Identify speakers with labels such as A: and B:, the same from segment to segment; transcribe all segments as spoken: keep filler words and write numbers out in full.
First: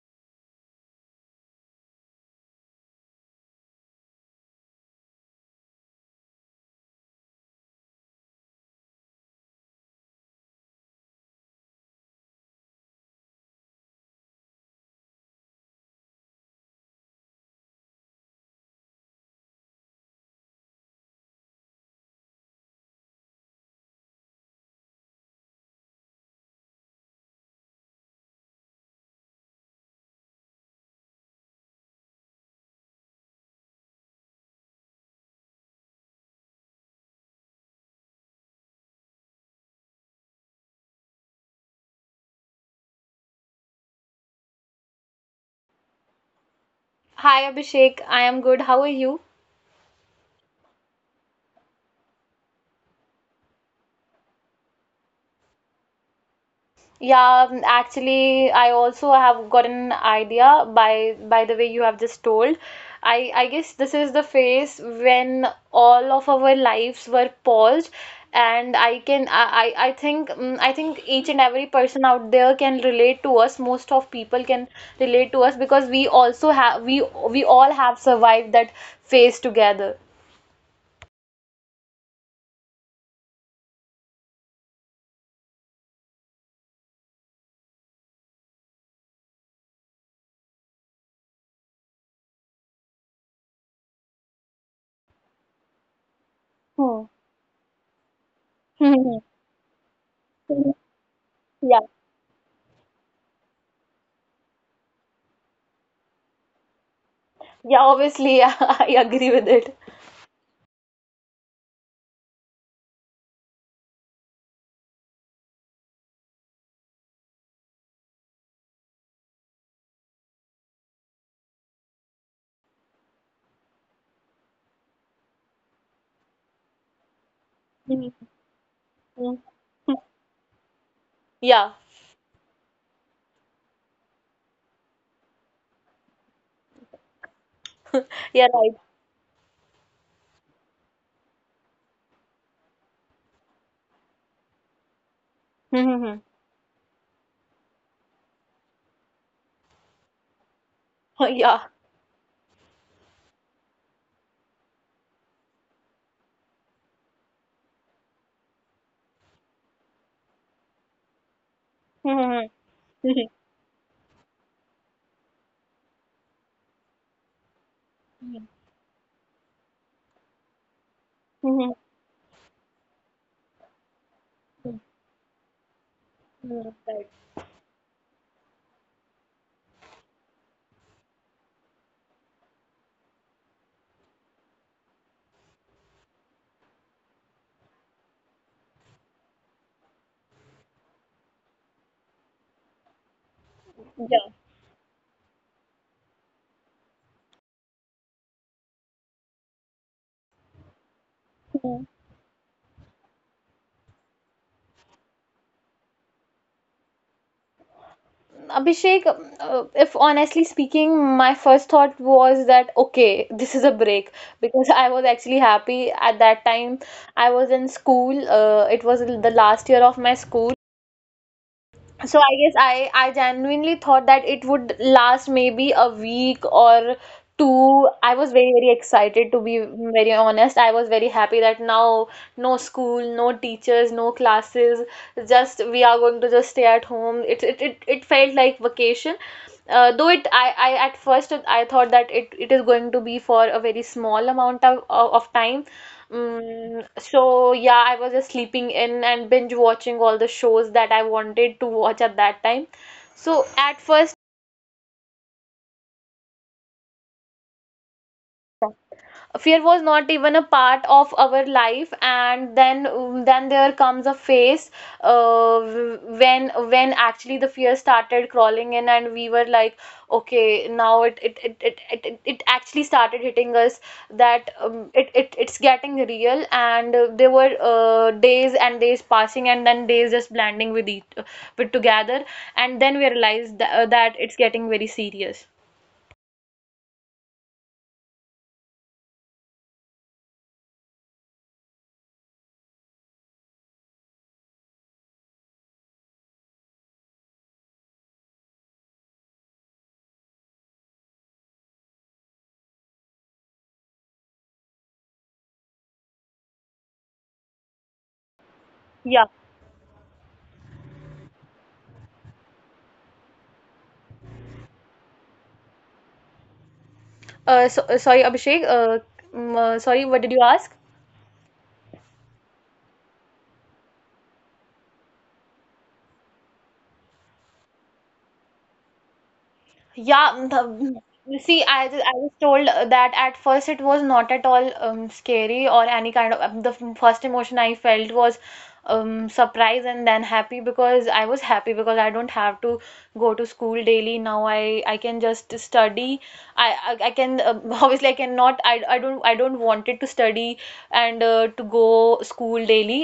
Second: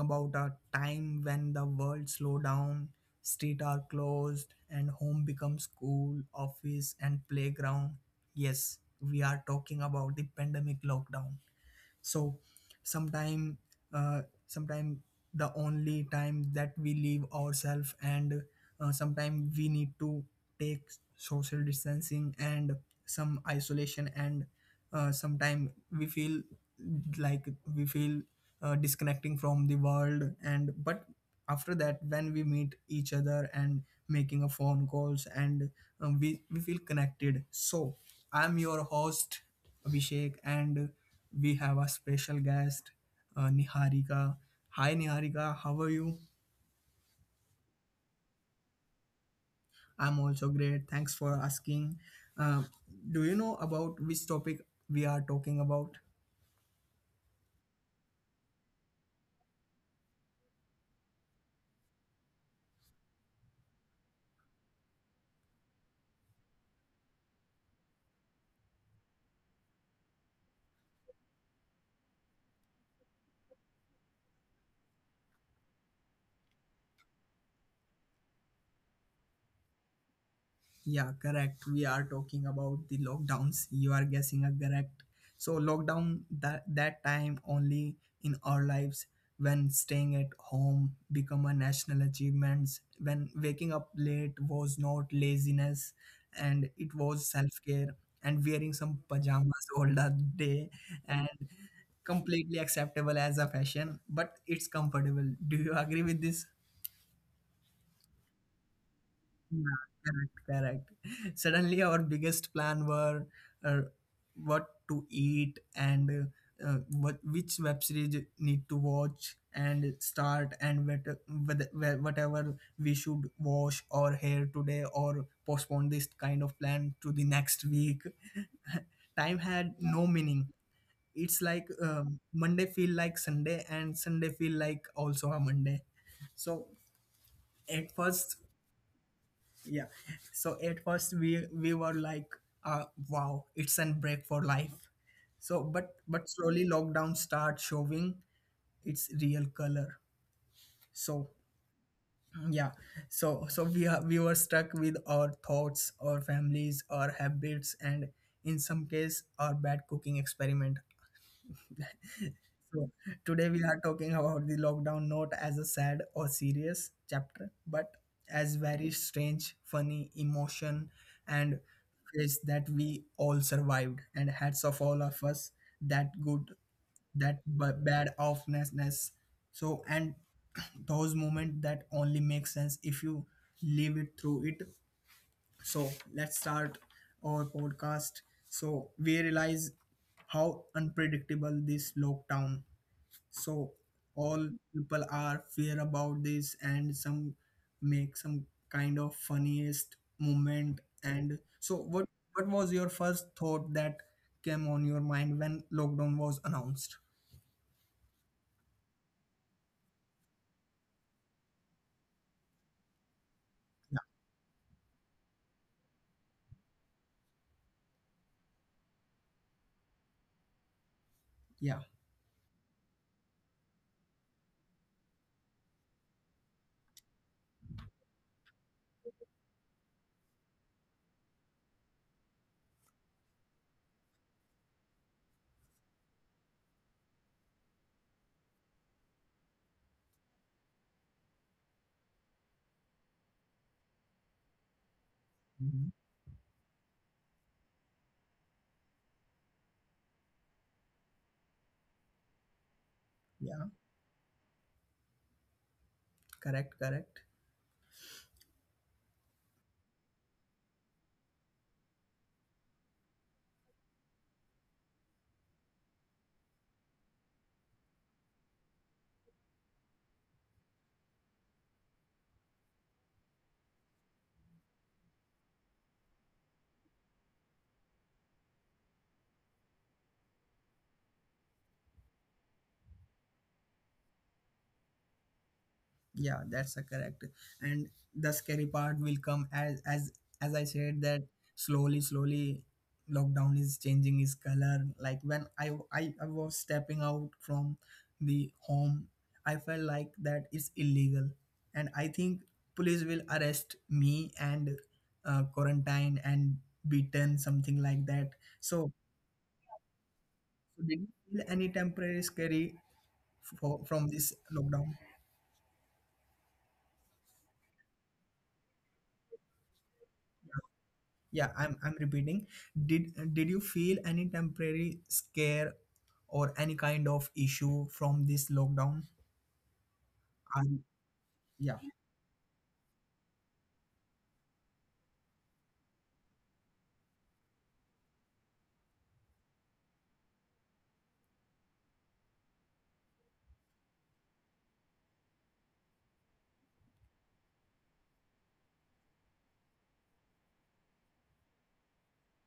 A: about a time when the world slowed down, street are closed, and home becomes school, office, and playground. Yes, we are talking about the pandemic lockdown. So sometime uh, sometime the only time that we leave ourselves, and uh, sometime we need to take social distancing and some isolation, and uh, sometime we feel like we feel uh, disconnecting from the world. And but after that, when we meet each other and making a phone calls, and um, we, we feel connected. So I'm your host Abhishek, and we have a special guest, uh, Niharika. Hi, Niharika. How are you?
B: Hi Abhishek, I am good. How are you?
A: I'm also great. Thanks for asking. Uh, do you know about which topic we are talking about?
B: Yeah, um, actually, I also have got an idea by by the way you have just told. I I guess this is the phase when all of our lives were paused, and I can I I I think mm, I think each and every person out there can relate to us. Most of people can relate to us because we also have we we all have survived that phase together.
A: Yeah, correct. We are talking about the lockdowns. You are guessing a correct. So lockdown that that time only in our lives, when staying at home become a national achievements, when waking up late was not laziness and
B: Hmm.
A: it was self-care, and wearing some pajamas all the day and
B: Yeah,
A: completely acceptable as a fashion, but it's comfortable. Do you agree with this?
B: yeah, obviously, I agree with
A: Yeah, correct, correct. Suddenly, our biggest plan were uh, what to eat, and uh, uh, what which web series need to watch and start, and what, what- whatever we should wash or hair today, or postpone this kind of plan to the next week.
B: it. Mm.
A: Time had no meaning. It's
B: Yeah,
A: like um, Monday feel like Sunday, and Sunday feel like also a Monday. So at
B: yeah,
A: first,
B: right.
A: yeah, so at first we we were like uh wow, it's an break for life. So
B: Hmm.
A: but but slowly lockdown start showing its real color. So
B: Yeah.
A: yeah, so so we are we were stuck with our thoughts, our families, our habits, and in some case our bad cooking experiment.
B: Mm-hmm.
A: So today we are talking about the lockdown not as a sad or serious chapter, but as very strange, funny emotion
B: Mm-hmm.
A: and phase that we all survived. And hats off all of us, that good,
B: Right.
A: that b- bad offness. So and those moments that only make sense if you live it through it. So let's start our podcast. So we realize how unpredictable this lockdown, so
B: Yeah.
A: all people are fair about this and some make some kind of funniest moment. And so
B: Mm.
A: what what was your first thought that came on your mind when lockdown was announced?
B: Abhishek, uh, if honestly speaking, my first thought was that okay, this is a break because I was actually happy at that time. I was in school, uh, it was the last year of my school.
A: Yeah.
B: So I guess I I genuinely thought that it would last maybe a week or two. I was very very excited to be very honest. I was very happy that now no school, no teachers, no classes. Just we are going to just stay at home. It it it, it felt like vacation. Uh, though it I, I at first I thought that it, it is going to be for a very small amount of, of of time.
A: Mhm.
B: Mm, so yeah, I was just sleeping in and binge watching all the shows that I wanted to watch at that time. So at
A: Yeah,
B: first
A: correct, correct.
B: fear was not even a part of our life, and then then there comes a phase, uh, when when actually the fear started crawling in and we were like, okay, now it it it it, it, it it actually started hitting us that um, it, it it's getting real, and uh, there were uh, days and days passing and then days just blending with each with together, and then we realized that, that it's getting very serious.
A: Yeah, that's a correct. And the scary part will come as as as I said that, slowly slowly lockdown is changing its color. Like when i i, I was stepping out from the home, I felt like that it's illegal. And I think police will arrest me, and uh, quarantine and beaten something like that. So, so did you feel any temporary scary for, from this lockdown?
B: Uh, so, uh, sorry, Abhishek. Uh, mm, uh, sorry, what did you ask?
A: Yeah, i'm i'm repeating. Did did you feel any temporary scare or any kind of issue from this lockdown?
B: Yeah, the, you
A: um,
B: see, I, ju- I was
A: yeah.
B: told uh, that at first it was not at all um, scary or any kind of. um, The f- first emotion I felt was um, surprise and then happy because I was happy because I don't have to go to school daily now. I I can just study. I I, I can um, obviously I cannot. I I don't I don't wanted to study and uh, to go school daily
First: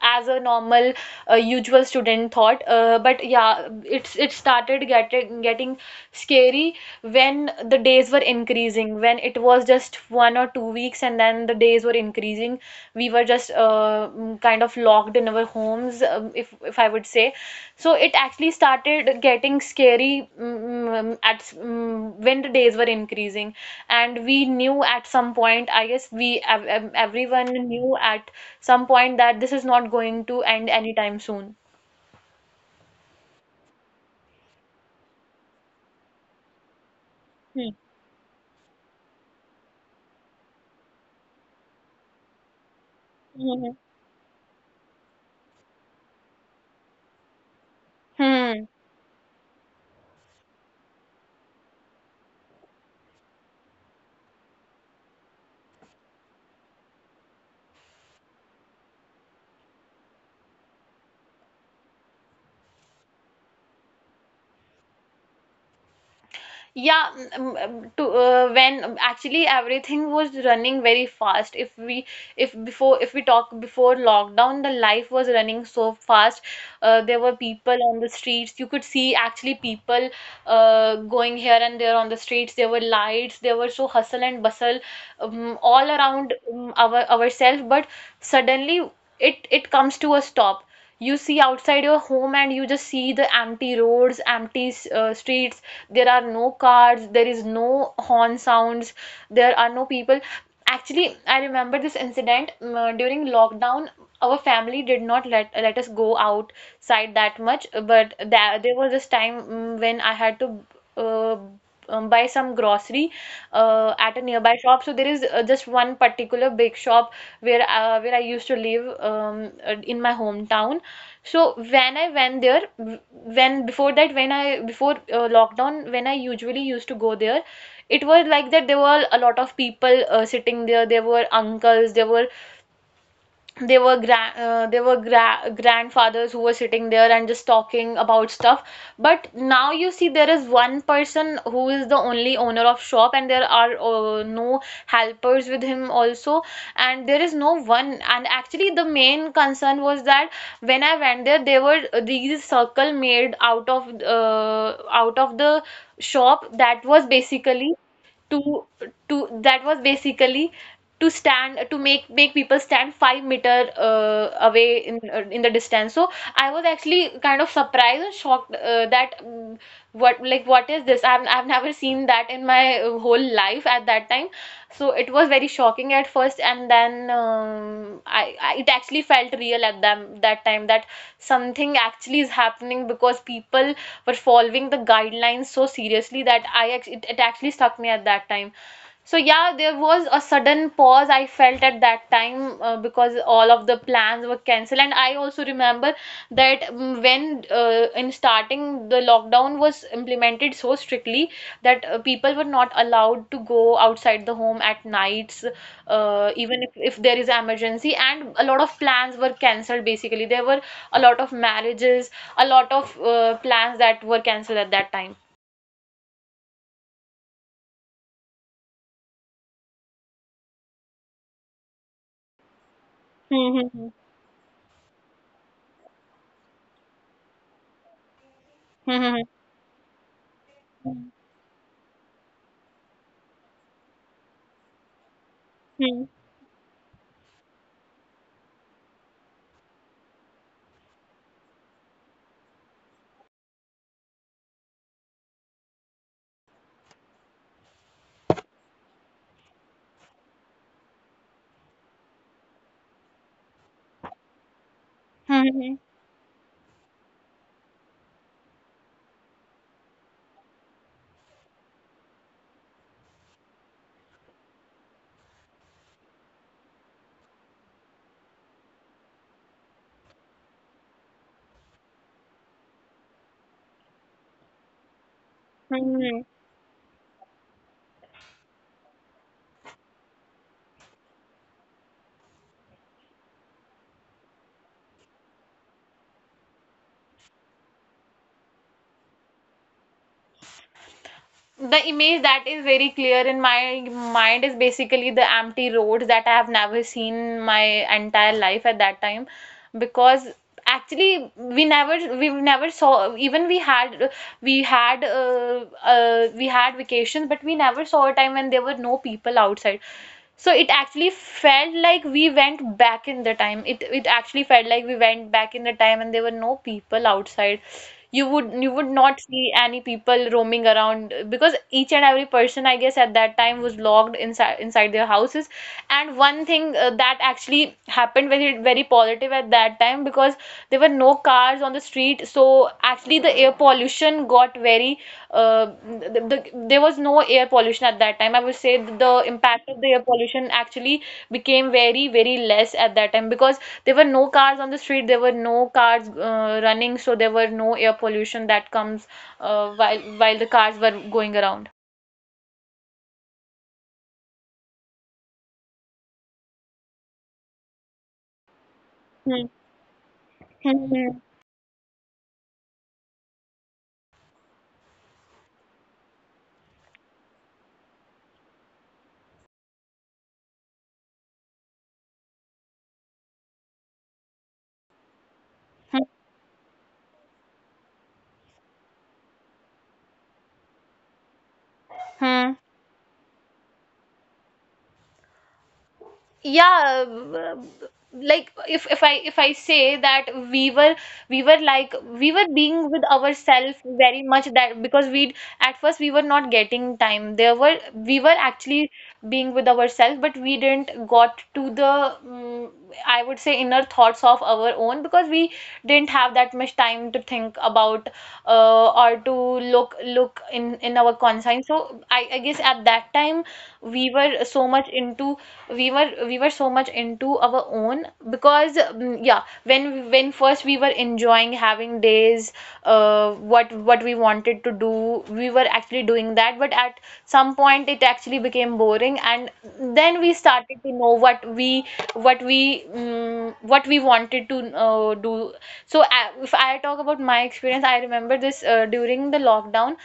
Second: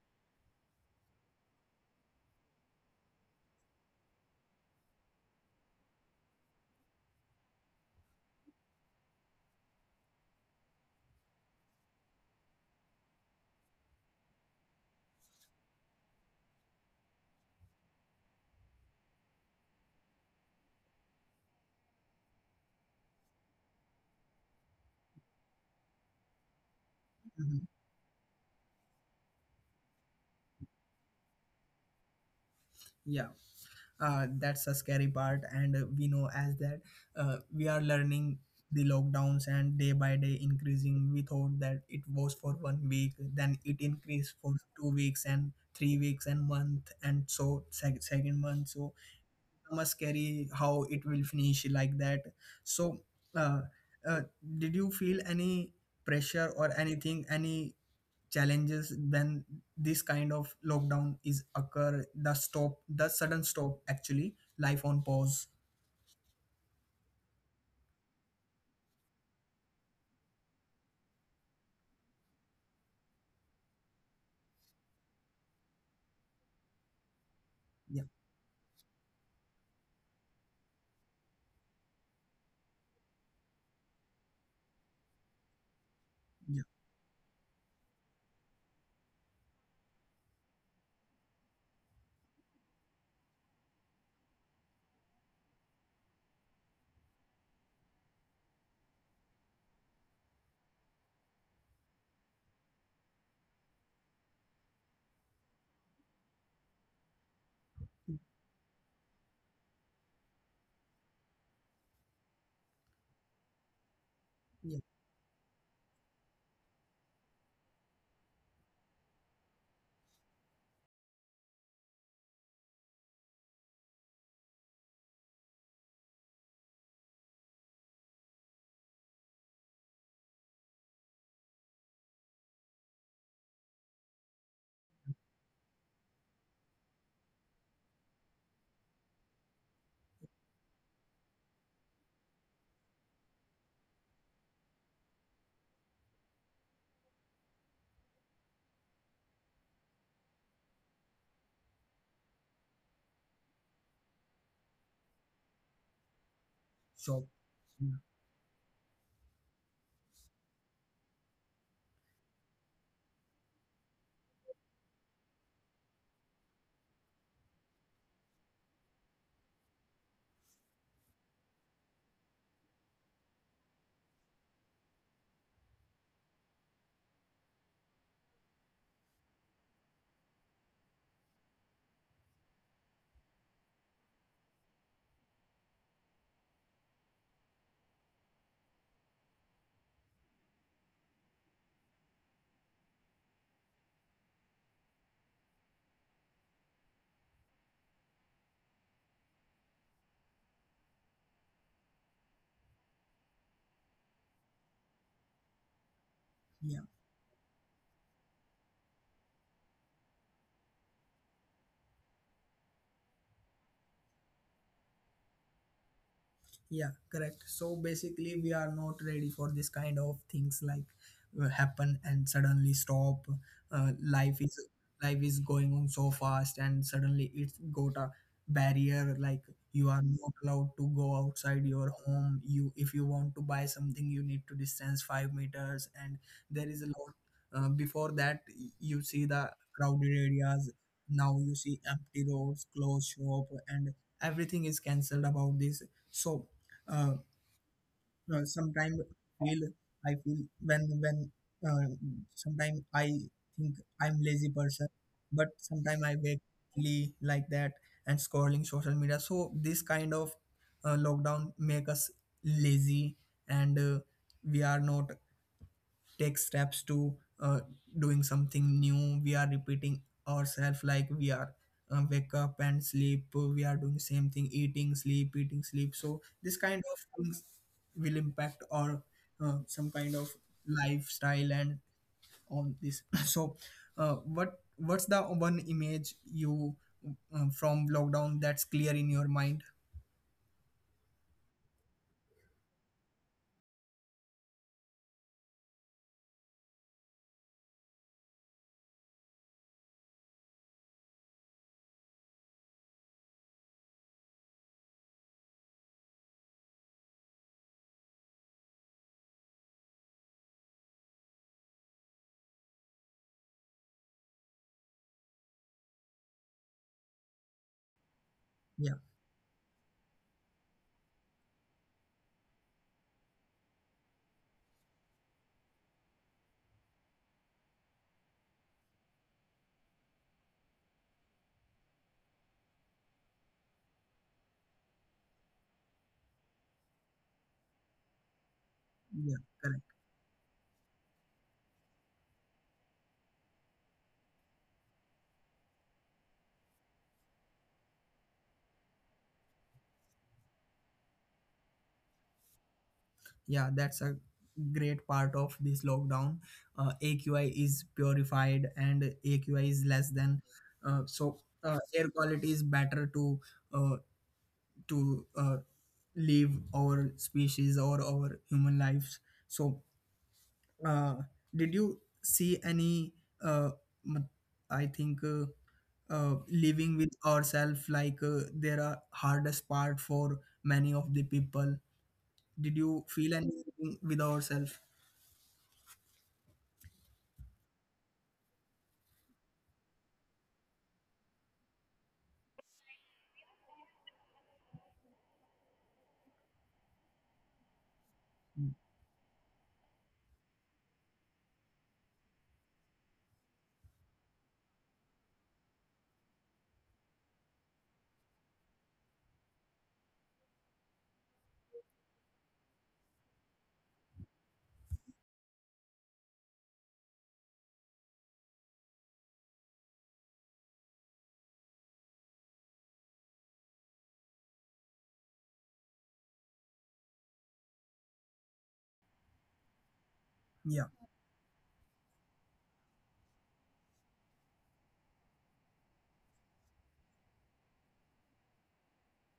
B: as a normal uh, usual student thought, uh, but yeah it's it started getting getting scary when the days were increasing, when it was just one or two weeks and then the days were increasing we were just uh, mm, kind of locked in our homes, um, if if I would say. So it actually started getting scary mm, mm, at mm, when the days were increasing, and we knew at some point. I guess we ev- ev- everyone
A: Mhm.
B: knew at some point that this is not going to end anytime soon.
A: Yeah. uh, that's a scary part. And uh, we know as that uh,
B: Hmm.
A: we are learning the lockdowns, and day by day increasing. We thought that it was for one week, then
B: Hmm.
A: it increased for two weeks and three weeks and month, and so sec- second
B: Hmm.
A: month. So a scary how it will finish like that. So uh, uh, did you feel any pressure or anything, any challenges when this kind of lockdown is occur, the stop, the sudden stop, actually life on pause?
B: Yeah, mm, mm, to uh, When um, actually everything was running very fast. If we if Before, if we talk before lockdown, the life was running so fast. Uh, there were people on the
A: Yeah.
B: streets. You could see actually people uh, going here and there on the streets. There were lights. There were so hustle and bustle um, all around
A: Yeah.
B: um, our ourselves. But suddenly it it comes to a stop. You see outside your home and you just see the empty roads, empty uh, streets. There are no cars, there is no horn sounds, there are no people. Actually, I remember this incident um, uh, during lockdown. Our family did not let let us go outside that much, but that, there was this time um, when I had to uh, um, buy some grocery uh, at a nearby shop.
A: Yeah.
B: So there is uh, just one particular big shop where uh, where I used to live, um, uh, in my hometown. So when I went there, w- when before that, when I before uh, lockdown, when I usually used to go there, it was like that there were a lot of people uh, sitting there. There were uncles, there were they were grand uh, they were gra- grandfathers who were sitting there and just talking about stuff. But now you see there is one person who is the only owner of shop and there are uh, no helpers with him also, and there is no one. And actually the main concern was that when I went there there were these circle made out of uh, out of the shop, that was
A: Sure.
B: basically
A: Yeah,
B: to to that was basically to stand, to make make people stand five meter uh, away in uh, in the distance. So I was actually kind of surprised and shocked uh, that mm, what like what is this. I've, I've never seen that in my uh, whole life at that time. So it was very shocking at first, and then um, I, I it actually felt real at them that time that something actually is happening, because people were following the guidelines so seriously that i act- it, it actually stuck me at that time. So yeah, there was a sudden pause I felt at that time, uh, because all of the plans were cancelled, and I also remember that mm, when uh, in starting the lockdown was implemented so strictly that uh, people were not allowed to go outside the home at nights, uh, even if, if
A: yeah.
B: there is emergency, and a lot of plans were cancelled basically. There were a lot of marriages, a lot of uh, plans that were cancelled at that time.
A: Yeah, correct. So basically, we are not ready for this kind of things like uh, happen and suddenly stop.
B: Hmm, hmm,
A: Uh, life is life is going on so fast, and suddenly it's got a
B: hmm.
A: barrier. Like you are not
B: Hmm,
A: allowed
B: hmm, hmm.
A: to go outside your home. You, if you want to buy something, you need to distance five
B: Hmm,
A: meters, and there is a lot. Uh, before that, y- you see the crowded areas. Now you see empty roads, closed shop, and everything is cancelled about this. So uh, uh, sometimes feel I feel when when uh, sometimes I think I'm lazy person,
B: hmm, hmm.
A: but sometimes I wake really like that and scrolling social media. So this kind of uh, lockdown make us lazy. And uh, we are not take steps to uh, doing something new. We are repeating ourselves, like we are uh, wake up and sleep. We are doing same thing, eating, sleep, eating, sleep. So
B: Hmm.
A: this kind of things will impact our uh, some kind of lifestyle and on this. So uh, what what's the one image you uh, from lockdown that's clear in your mind?
B: The image that is very clear in my mind is basically the empty roads that I have never seen in my entire life at that time, because actually we never we never saw. Even we had we had uh, uh, we had vacations, but we never saw a time when there were no people outside. So it actually felt like we went back in the time. it it actually felt like we went back in the time and there were no people outside. You would you would
A: Yeah,
B: not see any people roaming around, because each and every person I guess at that time was locked inside inside their houses. And one thing uh, that actually happened very very positive at that time, because there were no cars on the street. So actually the air pollution got very uh, the, the, there was no air pollution at that time. I would say th- the
A: yeah,
B: impact of the air pollution actually became very, very less at that time, because there were no cars on the street, there were no cars uh, running, so there were no air pollution that comes uh, while while the cars were going around.
A: yeah. That's a great part of this lockdown. uh, AQI is purified, and
B: Hmm.
A: AQI is less than
B: Hmm.
A: uh, so uh, air quality is better to uh, to uh, live our species or our human lives. So uh, did you see any uh, m- I think uh,
B: Hmm.
A: uh, living with ourselves, like uh, there are hardest part for many of the people.
B: Hmm.
A: Did you feel anything with ourselves?
B: yeah um, like if if i if I say that we were we were like we were being with ourselves very much. That because we at first we were not getting time. There were We were actually being with ourselves, but we didn't got to the mm, I would say inner thoughts of our own, because we didn't have that much time to think about, uh, or to look look in in our conscience. So I, I guess at that time we were so much into we were we were so much into our own. Because mm, yeah, when when first we were enjoying having days, uh, what what we wanted to do we were actually doing that. But at some point it actually became boring, and then we started to know what
A: Yeah,
B: we what we um, what we wanted to uh, do. So uh, if I talk about my experience, I remember this uh, during the lockdown.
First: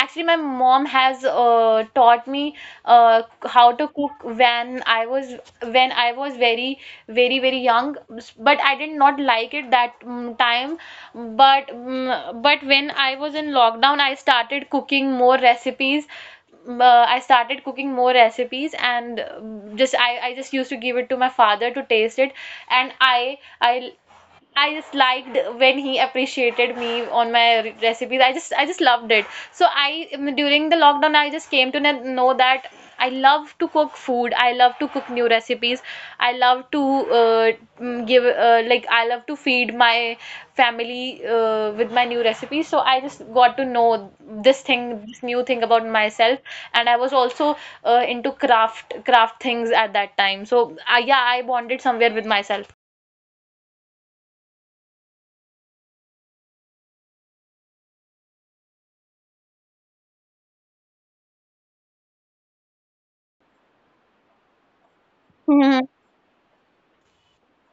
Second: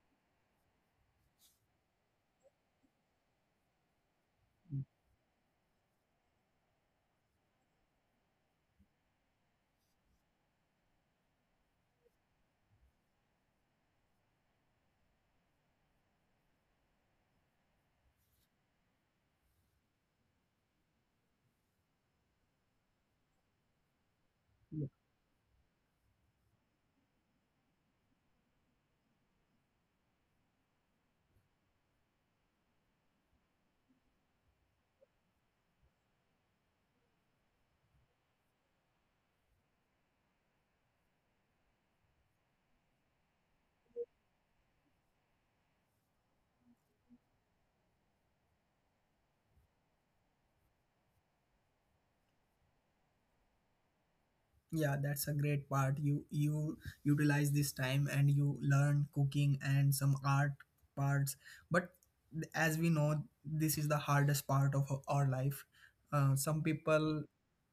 B: Actually, my mom has uh, taught me uh, how to cook when I was when I was very very very young. But I did not like it that mm, time. But mm, but when I was in lockdown, I started cooking more recipes. Mm, Uh, I started cooking more recipes, and uh, just I, I just used to give it to my father to taste it, and I I I just liked when he appreciated me on my re- recipes. I just I just loved it. So I um, during the lockdown I just came to kn- know that I love to cook food. I love to cook new recipes. I love to uh, mm, give uh, like I love to feed my family uh, with my new recipes. So I just got to know this thing, this new thing about myself, and I was also uh, into craft craft things at that time. So uh, yeah, I bonded somewhere with myself.
A: yeah. That's a great part. You you utilize this time and you learn cooking and some art parts. But th- as we know, this is the hardest part of o- our life.
B: Hmm,
A: uh, some people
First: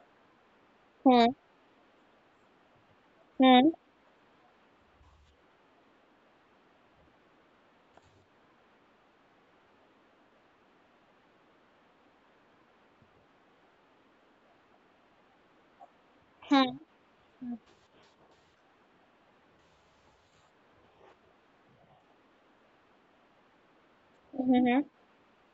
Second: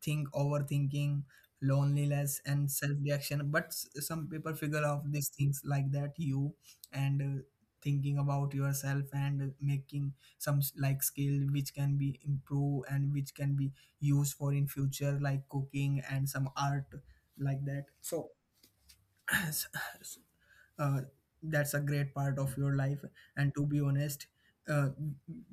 A: think overthinking,
B: hmm,
A: loneliness and self-reaction. But
B: hmm.
A: s- some people figure out these things like that you. And uh, thinking about yourself and making some s- like skill which can be improved and which can be use for in future, like cooking and some art like that. So uh, that's a great part of your life. And to be honest, uh,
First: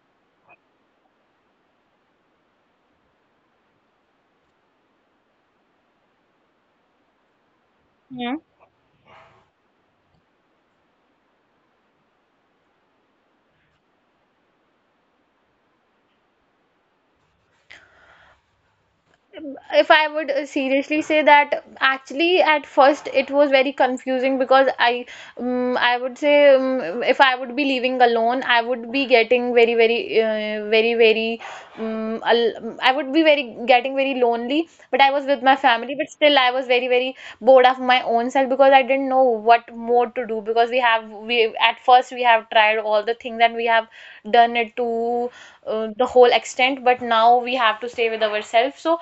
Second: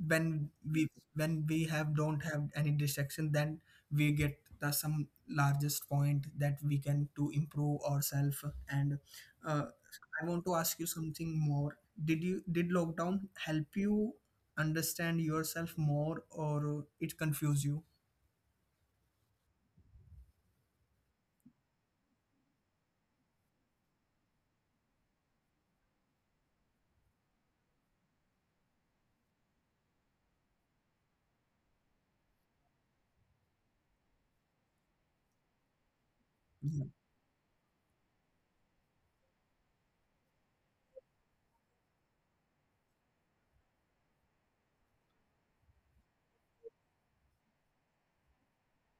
A: when we when we have don't have any distraction, then we get the some largest point that we can to improve
B: Yeah.
A: ourselves. And uh, I want to ask you something more. Did you, did lockdown help you understand yourself more, or it confuse you?
B: If I would uh, seriously say that actually at first it was very confusing because I um, I would say um, if I would be living alone I would be getting very very uh, very very um, al- I would be very getting very lonely, but I was with my family, but still I was very very bored of my own self because I didn't know what more to do, because we have we at first we have tried all the things and we have done it to uh, the whole extent. But now we have to stay with ourselves, so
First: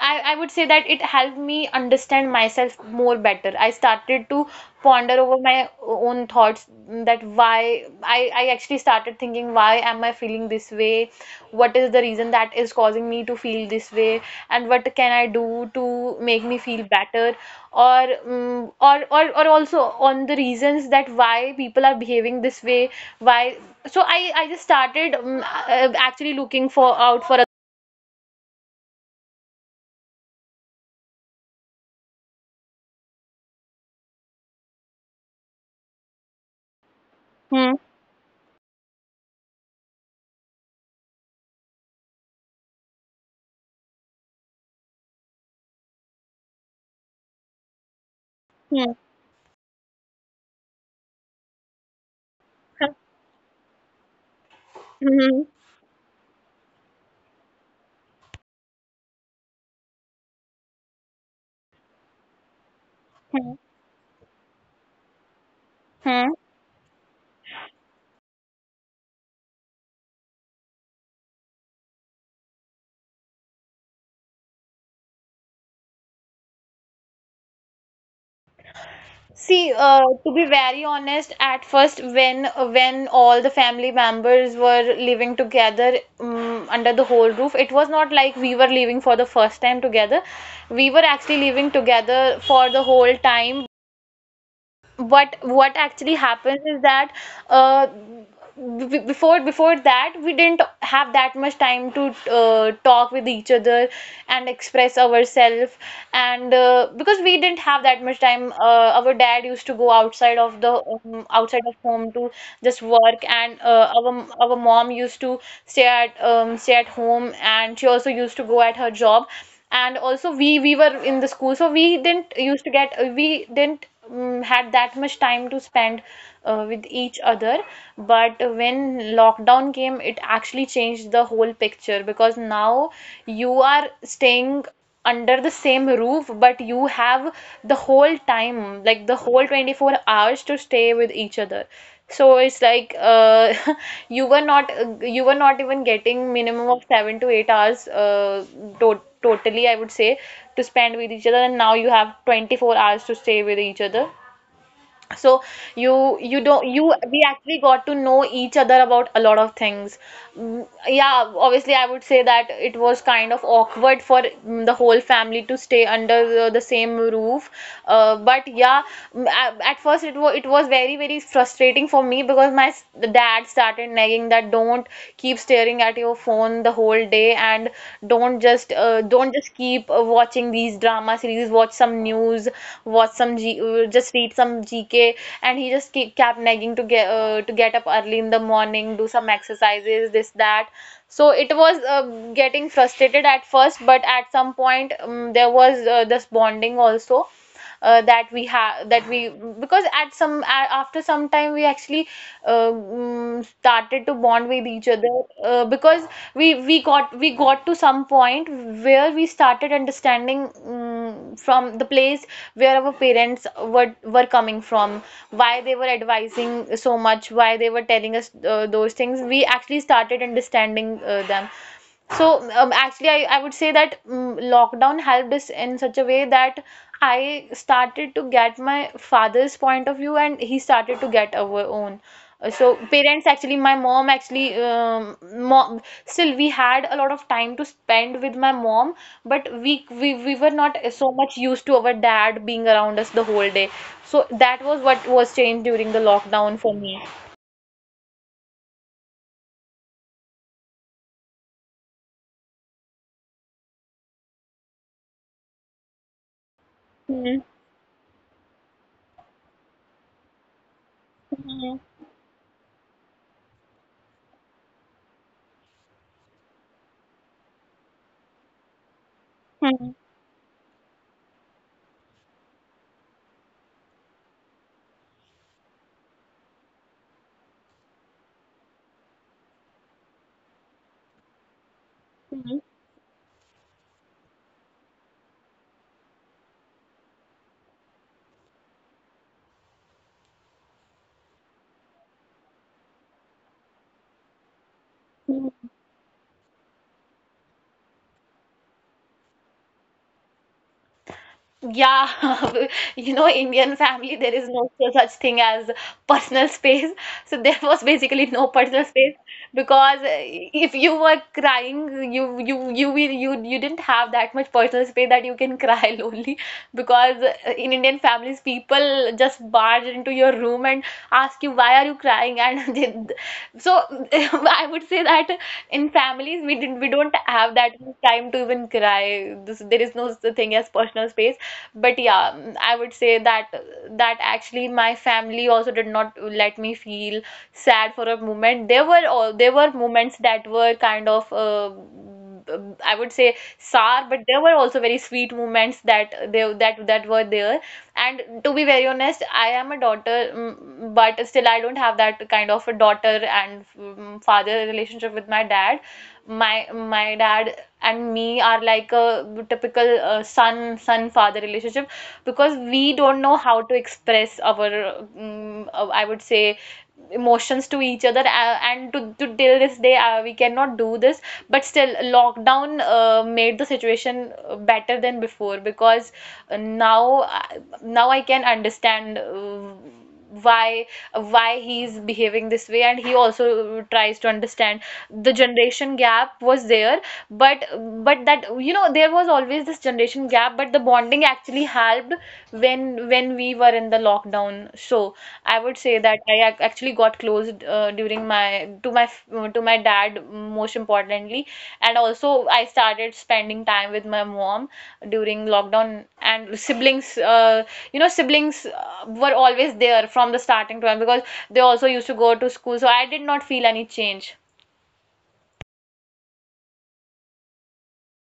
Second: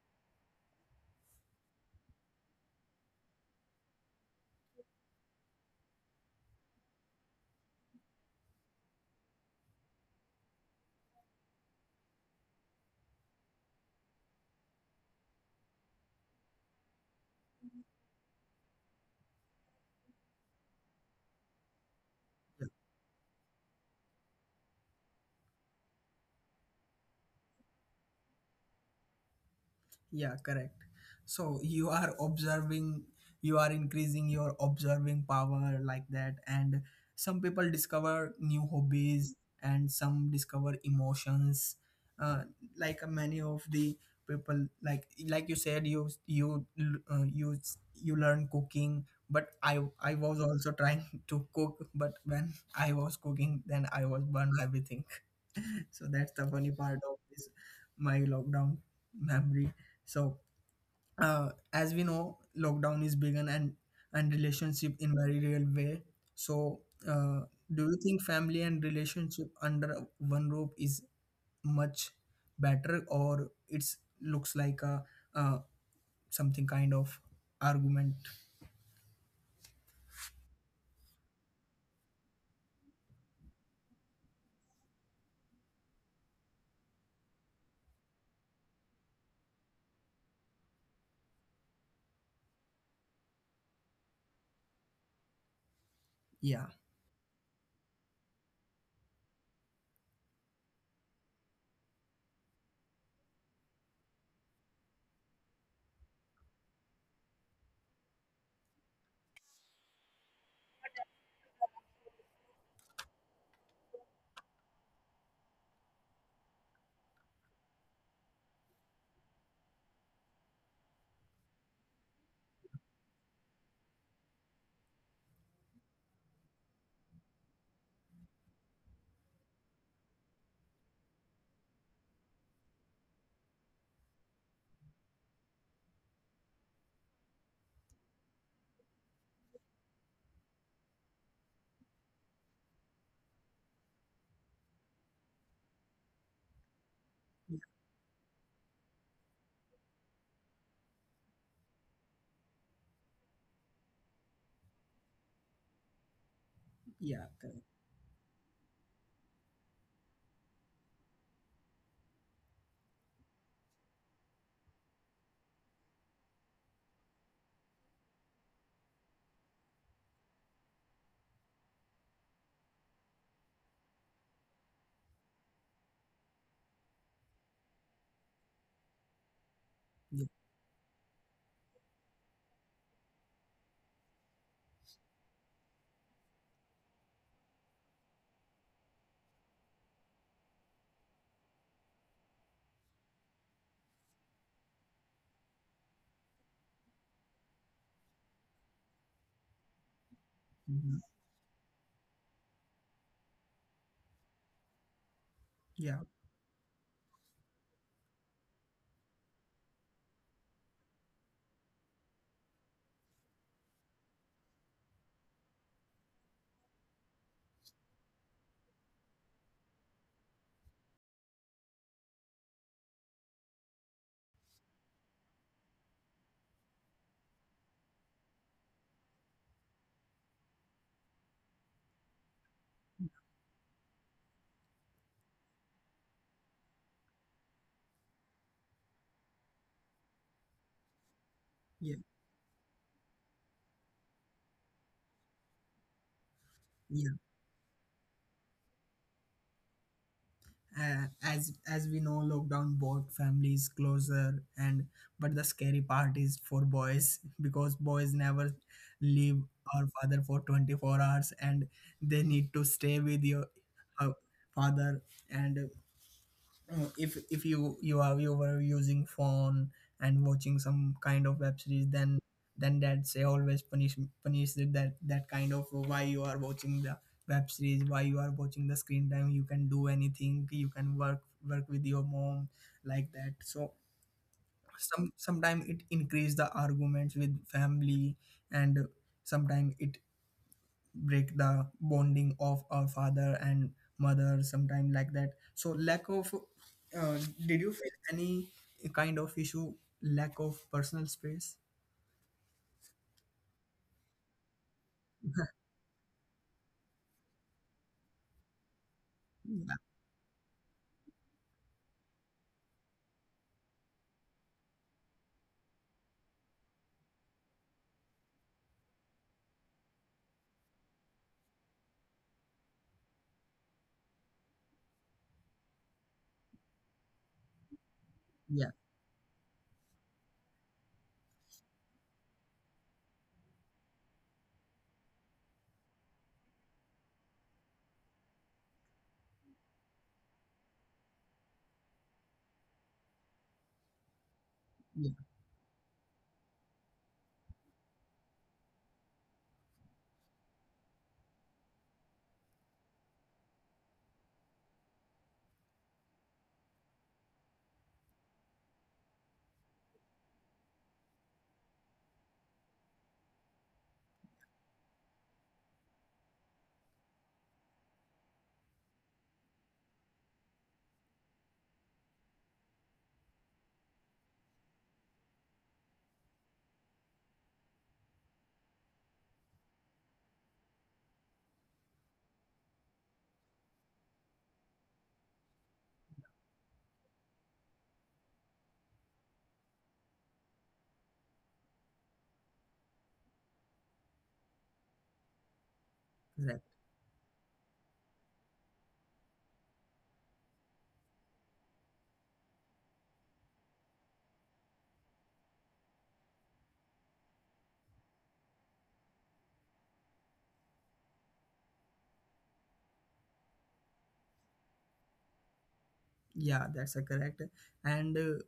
B: I, I would say that it helped me understand myself more better. I started to ponder over my own thoughts, mm, that why I, I actually started thinking, why am I feeling this way?
A: Yeah.
B: What is the reason that is causing me to feel this way? And what can I do to make me feel better? Or mm or, or or also on the reasons that why people are behaving this way, why, so I, I just started mm, uh, actually looking for out for a.
A: Yeah, correct. So you are observing, you are increasing your observing power like that. And some people
B: Hmm.
A: discover new hobbies, and some discover emotions. Uh, like uh, many of the people, like like you said, you you uh, you you learn
B: Hmm.
A: cooking. But I I was also trying to cook. But when I was cooking, then I was burned everything.
B: Mhm.
A: So that's the funny part of this, my lockdown memory. So, uh, as we know, lockdown is begun and and relationship in very real way. So, uh, do you think family and relationship under one roof is much better, or it's looks like a uh, something kind of argument?
B: See, uh, to be very honest, at first, when when all the family members were living together, um, under the whole roof, it was not like we were living for the first time together. We were actually living together for the whole time. What what actually happens
A: Yeah,
B: is that uh, b- b- before before that we didn't have that much time to uh, talk with each other and express ourselves, and uh, because we didn't have that much time, uh, our dad used to go outside of the, um, outside of home, to just work, and uh, our our mom used to stay at, um, stay at home, and she also used to go at her job. And also we we were in the school, so we didn't used to get uh, we didn't um, had that much time to spend uh, with each other. But when lockdown came, it actually changed the whole picture, because now you are staying under the same roof, but you have the whole time, like the whole twenty-four hours to stay with each other. So it's like, uh, you were not, uh, you were not even getting minimum of seven to eight hours, uh, to- totally I would say, to spend with each other, and now you have twenty-four hours to stay with each other. So you you don't you
A: yeah,
B: we
A: yeah.
B: actually got to know each other about a lot of things. Mm, yeah obviously I would say that it was kind of awkward for, mm, the whole family to stay under the, the same roof, uh, but yeah. Mm, a- at first, it was it was very very frustrating for me, because my s- dad started nagging that, don't keep staring at your phone the whole day, and don't just, uh, don't just keep, uh, watching these drama series, watch some news, watch some G uh, just read some G K. And he just keep kept nagging to get uh, to get up early in the morning, do some exercises, this that. So it was, uh, getting frustrated at first, but at some point, um, there was, uh, this bonding also, uh, that we have that we because at some a
A: Mm-hmm.
B: after some time we actually, uh, mm, started to bond with each other, uh,
A: Yeah. Mhm.
B: because we we got we got to some point where we started understanding, mm from the place where our parents were were coming from, why they were advising so much, why they were telling us, uh, those things. We actually started understanding, uh, them. So, um, actually, I, I would say that mm lockdown helped us in such a way that I started to get my father's point of view, and he started to get our own. Uh, So parents actually, my mom, actually, um, mom, still we had a lot of time to spend with my mom, but we, we we were not so much
A: Yeah,
B: used to our dad being around us the whole day. So that was what was changed during the lockdown
A: yeah.
B: for me.
A: Uh, as as we know, lockdown brought families closer. And but the scary part is for boys, because
B: Hmm.
A: boys never leave our father for twenty-four hours, and
B: Hmm.
A: they need to stay with your uh, father. And uh, if if you you are you were using phone and
B: Hmm.
A: watching some kind of web series, then then that's a always punish punish, that that that kind of why you are watching the web series, why you are watching the screen time. You can do anything, you can work work with your mom like that. So some sometimes it increase the arguments with family, and sometimes it break the bonding of our father and mother sometime like that. So
B: Hmm.
A: lack of uh, did you feel any kind of issue, lack of personal space?
B: Yeah, you know, Indian family, there is no such thing as personal space. So there was basically no personal space,
A: Yeah.
B: because uh, if you were crying, you you you will you you didn't have that much personal space that you can cry lonely, because uh, in Indian families, people just barge into your room and ask you, why are you crying? And they, so I would say that, in families, we didn't we don't have that much time
A: Yeah,
B: to even cry. This, there is no such thing as personal space. But yeah, mm, I would say that, that actually my family also did not let me feel sad for a moment. There were all there were moments that were kind of, uh, I would say, sour, but there were
A: yeah.
B: also very sweet moments that they that that were there. And to be very honest, I am a daughter, mm, but still I don't have that kind of a daughter and, mm, father relationship with my dad. My my dad and me are like a typical, uh, son son father relationship, because we don't know how to express our, mm, uh, I would say, emotions to each other, uh, and to, to till this day, uh, we cannot do this. But still lockdown, uh, made the situation, uh, better than before, because, uh, now now I can understand, uh, why why he's behaving this way, and he also tries to understand. The generation gap was there, but but that you know there was always this generation gap, but the bonding actually helped when when we were in the lockdown. So I would say that
A: Correct.
B: I ac- actually got close, uh, during my to my f- to my dad, most importantly. And also I started spending time with my mom during lockdown. And siblings, uh, you know siblings uh, were always there from the starting time, because they also used to go to school, so I did not feel any change.
A: Yeah, that's a correct. And uh,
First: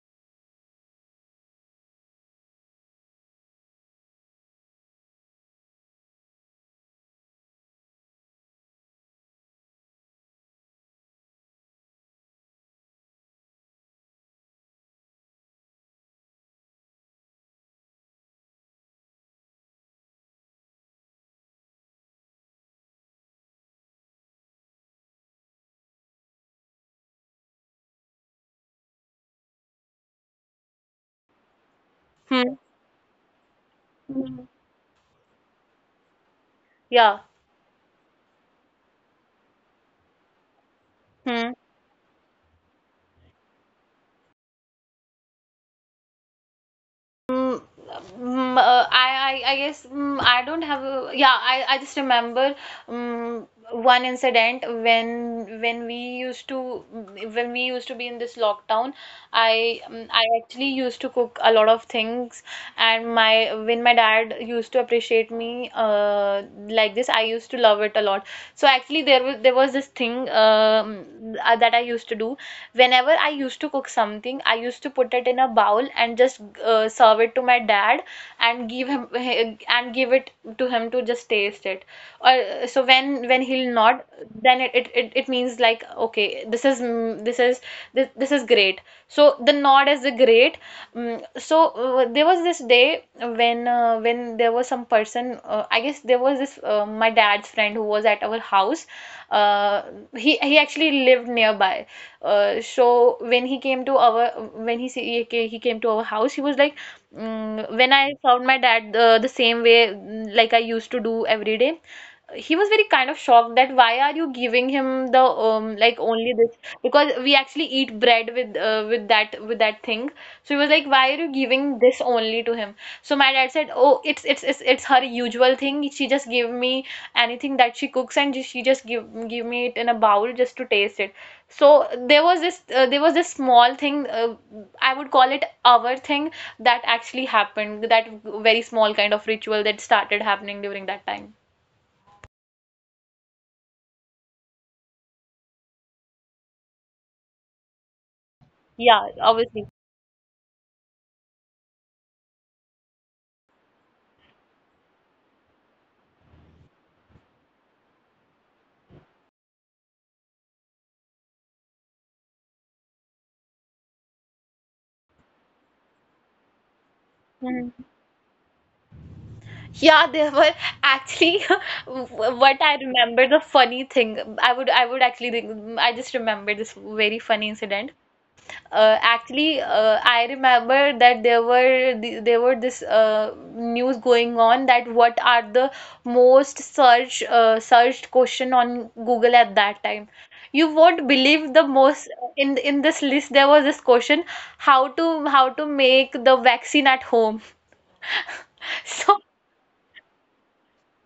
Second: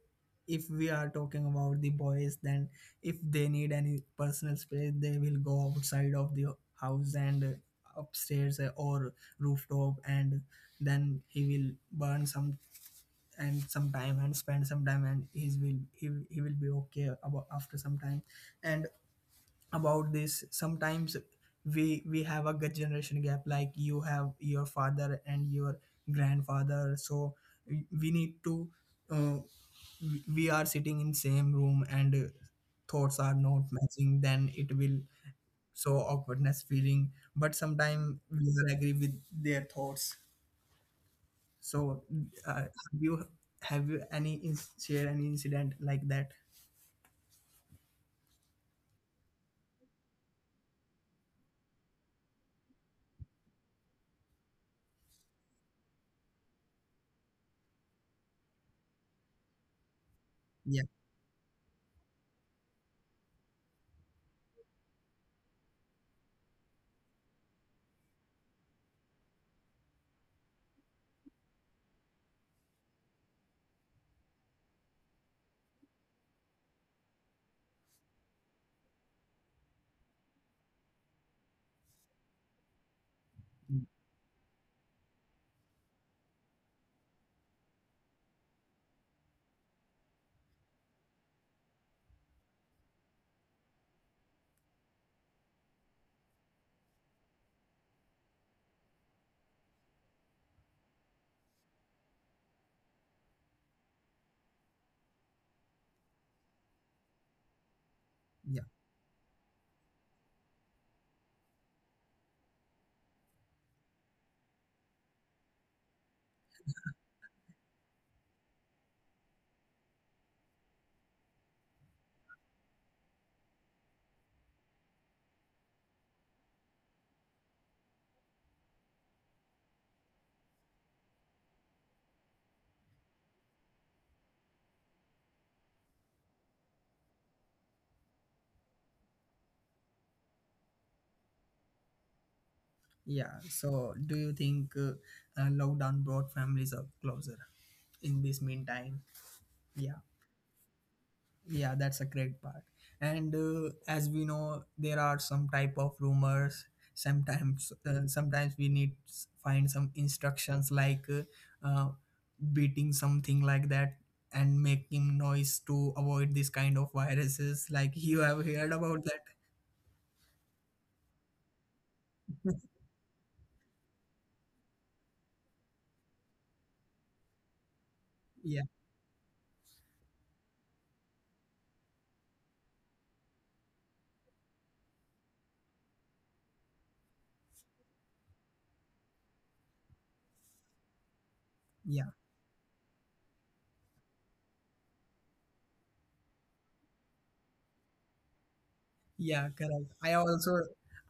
A: if we are talking about the boys, then if they need any personal space, they will go outside of the house and uh, upstairs uh, or rooftop. And then he will burn some and some time and spend some time, and he's will he, he will be okay about after some time. And about this sometimes we we have a good generation gap. Like you have your father and your grandfather, so we we need to uh, we we are sitting in same room, and uh,
B: Hmm.
A: thoughts are not matching, then it will so awkwardness feeling.
B: Yeah.
A: But sometimes we will agree with their thoughts. So, uh, have you have you any ins- share any incident like that?
B: Mm, mm, uh, I, I I guess, mm, I don't have a. Yeah, I, I just remember, um, one incident when when we used to mm, when we used to be in this lockdown. I um, I actually
A: Yeah,
B: used to cook a lot of things. And my when my dad used to appreciate me, uh, like this, I used to love it a lot. So actually there was there was this thing, um, uh, that I used to do. Whenever I used to cook something, I used to put it in a bowl and just, uh, serve it to my dad, and give him, and give it to him to just taste it. Uh, so when when he'll
A: mm,
B: not, then it, it it it means like, okay, this is, mm, this is this, this is great. So the nod is the great. Mm, so uh, there was this day when uh, when there was some person, uh, I guess there was this, uh, my dad's friend, who was at our house. uh, he he actually lived nearby. Uh, so when he came to our when he see, he came to our house. He was like, mm, when I found my
A: yeah,
B: dad, uh, the same way, mm, like I used to do every day. He was very kind of shocked that, why are you giving him the, um like, only this? Because we actually eat bread with, uh, with that with that thing. So he was like, why are you giving this only to him? So my dad said, oh, it's it's it's, it's her usual thing, she just give me anything that she cooks, and she just give give me it in a bowl just to taste it. So there was this uh, there was this small thing, uh, I would call it our thing, that actually happened, that very small kind of ritual that started happening during that time.
A: yeah. So, do you think uh, uh, lockdown brought families up closer in this meantime?
B: Yeah, obviously.
A: Yeah. Yeah, that's a great part. And uh, as we know, there are some type of rumors. Sometimes, uh, sometimes we need s- find some instructions like uh, uh, beating something like that and making noise to avoid this kind of viruses. Like
B: Mm.
A: you have heard about that?
B: Yeah, there were actually what I remember, the funny thing. I would I would actually think- I just remember this very funny incident.
A: Yeah,
B: Uh, actually, uh, I remember that there were the- there were this, uh, news going on, that what are the most search uh, searched question on Google at that time. You won't believe the
A: yeah,
B: most. In in this list there was this question, how to how to make the vaccine at home. So
A: yeah. Correct. I also,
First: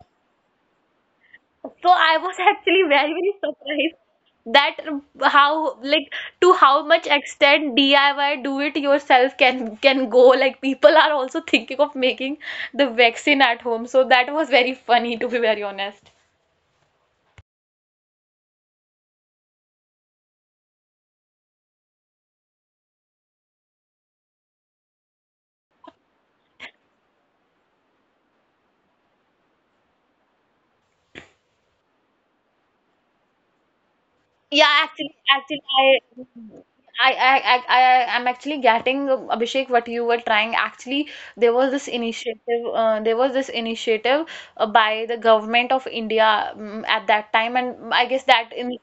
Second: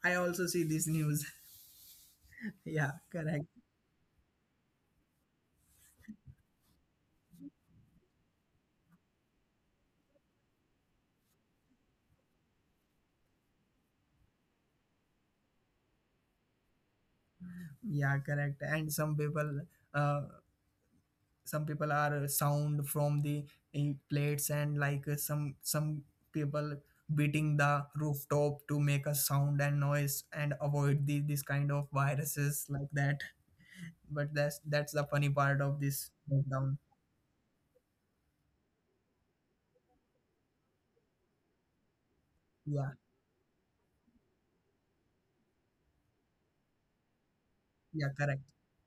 A: I also see this news.
B: So I was, actually
A: Yeah,
B: very, very
A: correct.
B: surprised that, how, like, to how much extent D I Y, do it yourself, can can go. Like, people are also thinking of making the vaccine at home. So that was very funny, to be very honest.
A: Yeah, correct. And some people uh, some people are uh, sound from the uh, plates and like uh, some some people beating the rooftop to make a sound and noise and avoid the this kind of viruses like that but that's
B: Yeah,
A: that's the
B: actually,
A: funny part
B: actually,
A: of this lockdown.
B: I, I, I, I, I am actually getting, uh, Abhishek, what you were trying. Actually, there was this initiative.
A: Yeah,
B: Uh, there was this initiative uh, by the government of India um, at that time, and I
A: yeah,
B: guess
A: correct.
B: that in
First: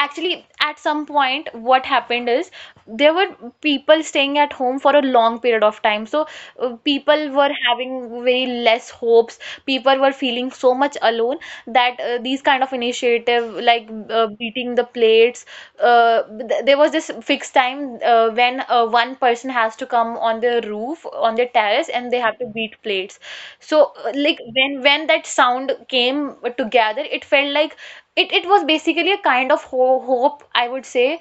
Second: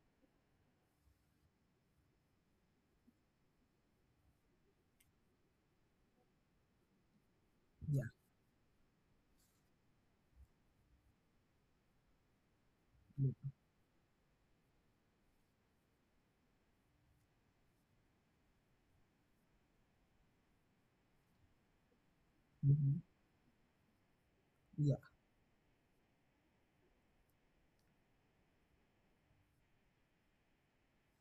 B: actually at some point what happened is there were people staying at home for a long period of time, so uh, people were
A: Yeah,
B: having very less hopes. People were feeling so much alone that uh, these kind of initiative
A: yeah.
B: like uh, beating the plates, uh, th- there was this fixed time uh, when uh, one person has to come on the roof, on the terrace, and they have to beat
A: Mhm.
B: plates. So uh, like when
A: Yeah,
B: when that sound came together, it felt like it it was basically a kind of ho hope, I would say.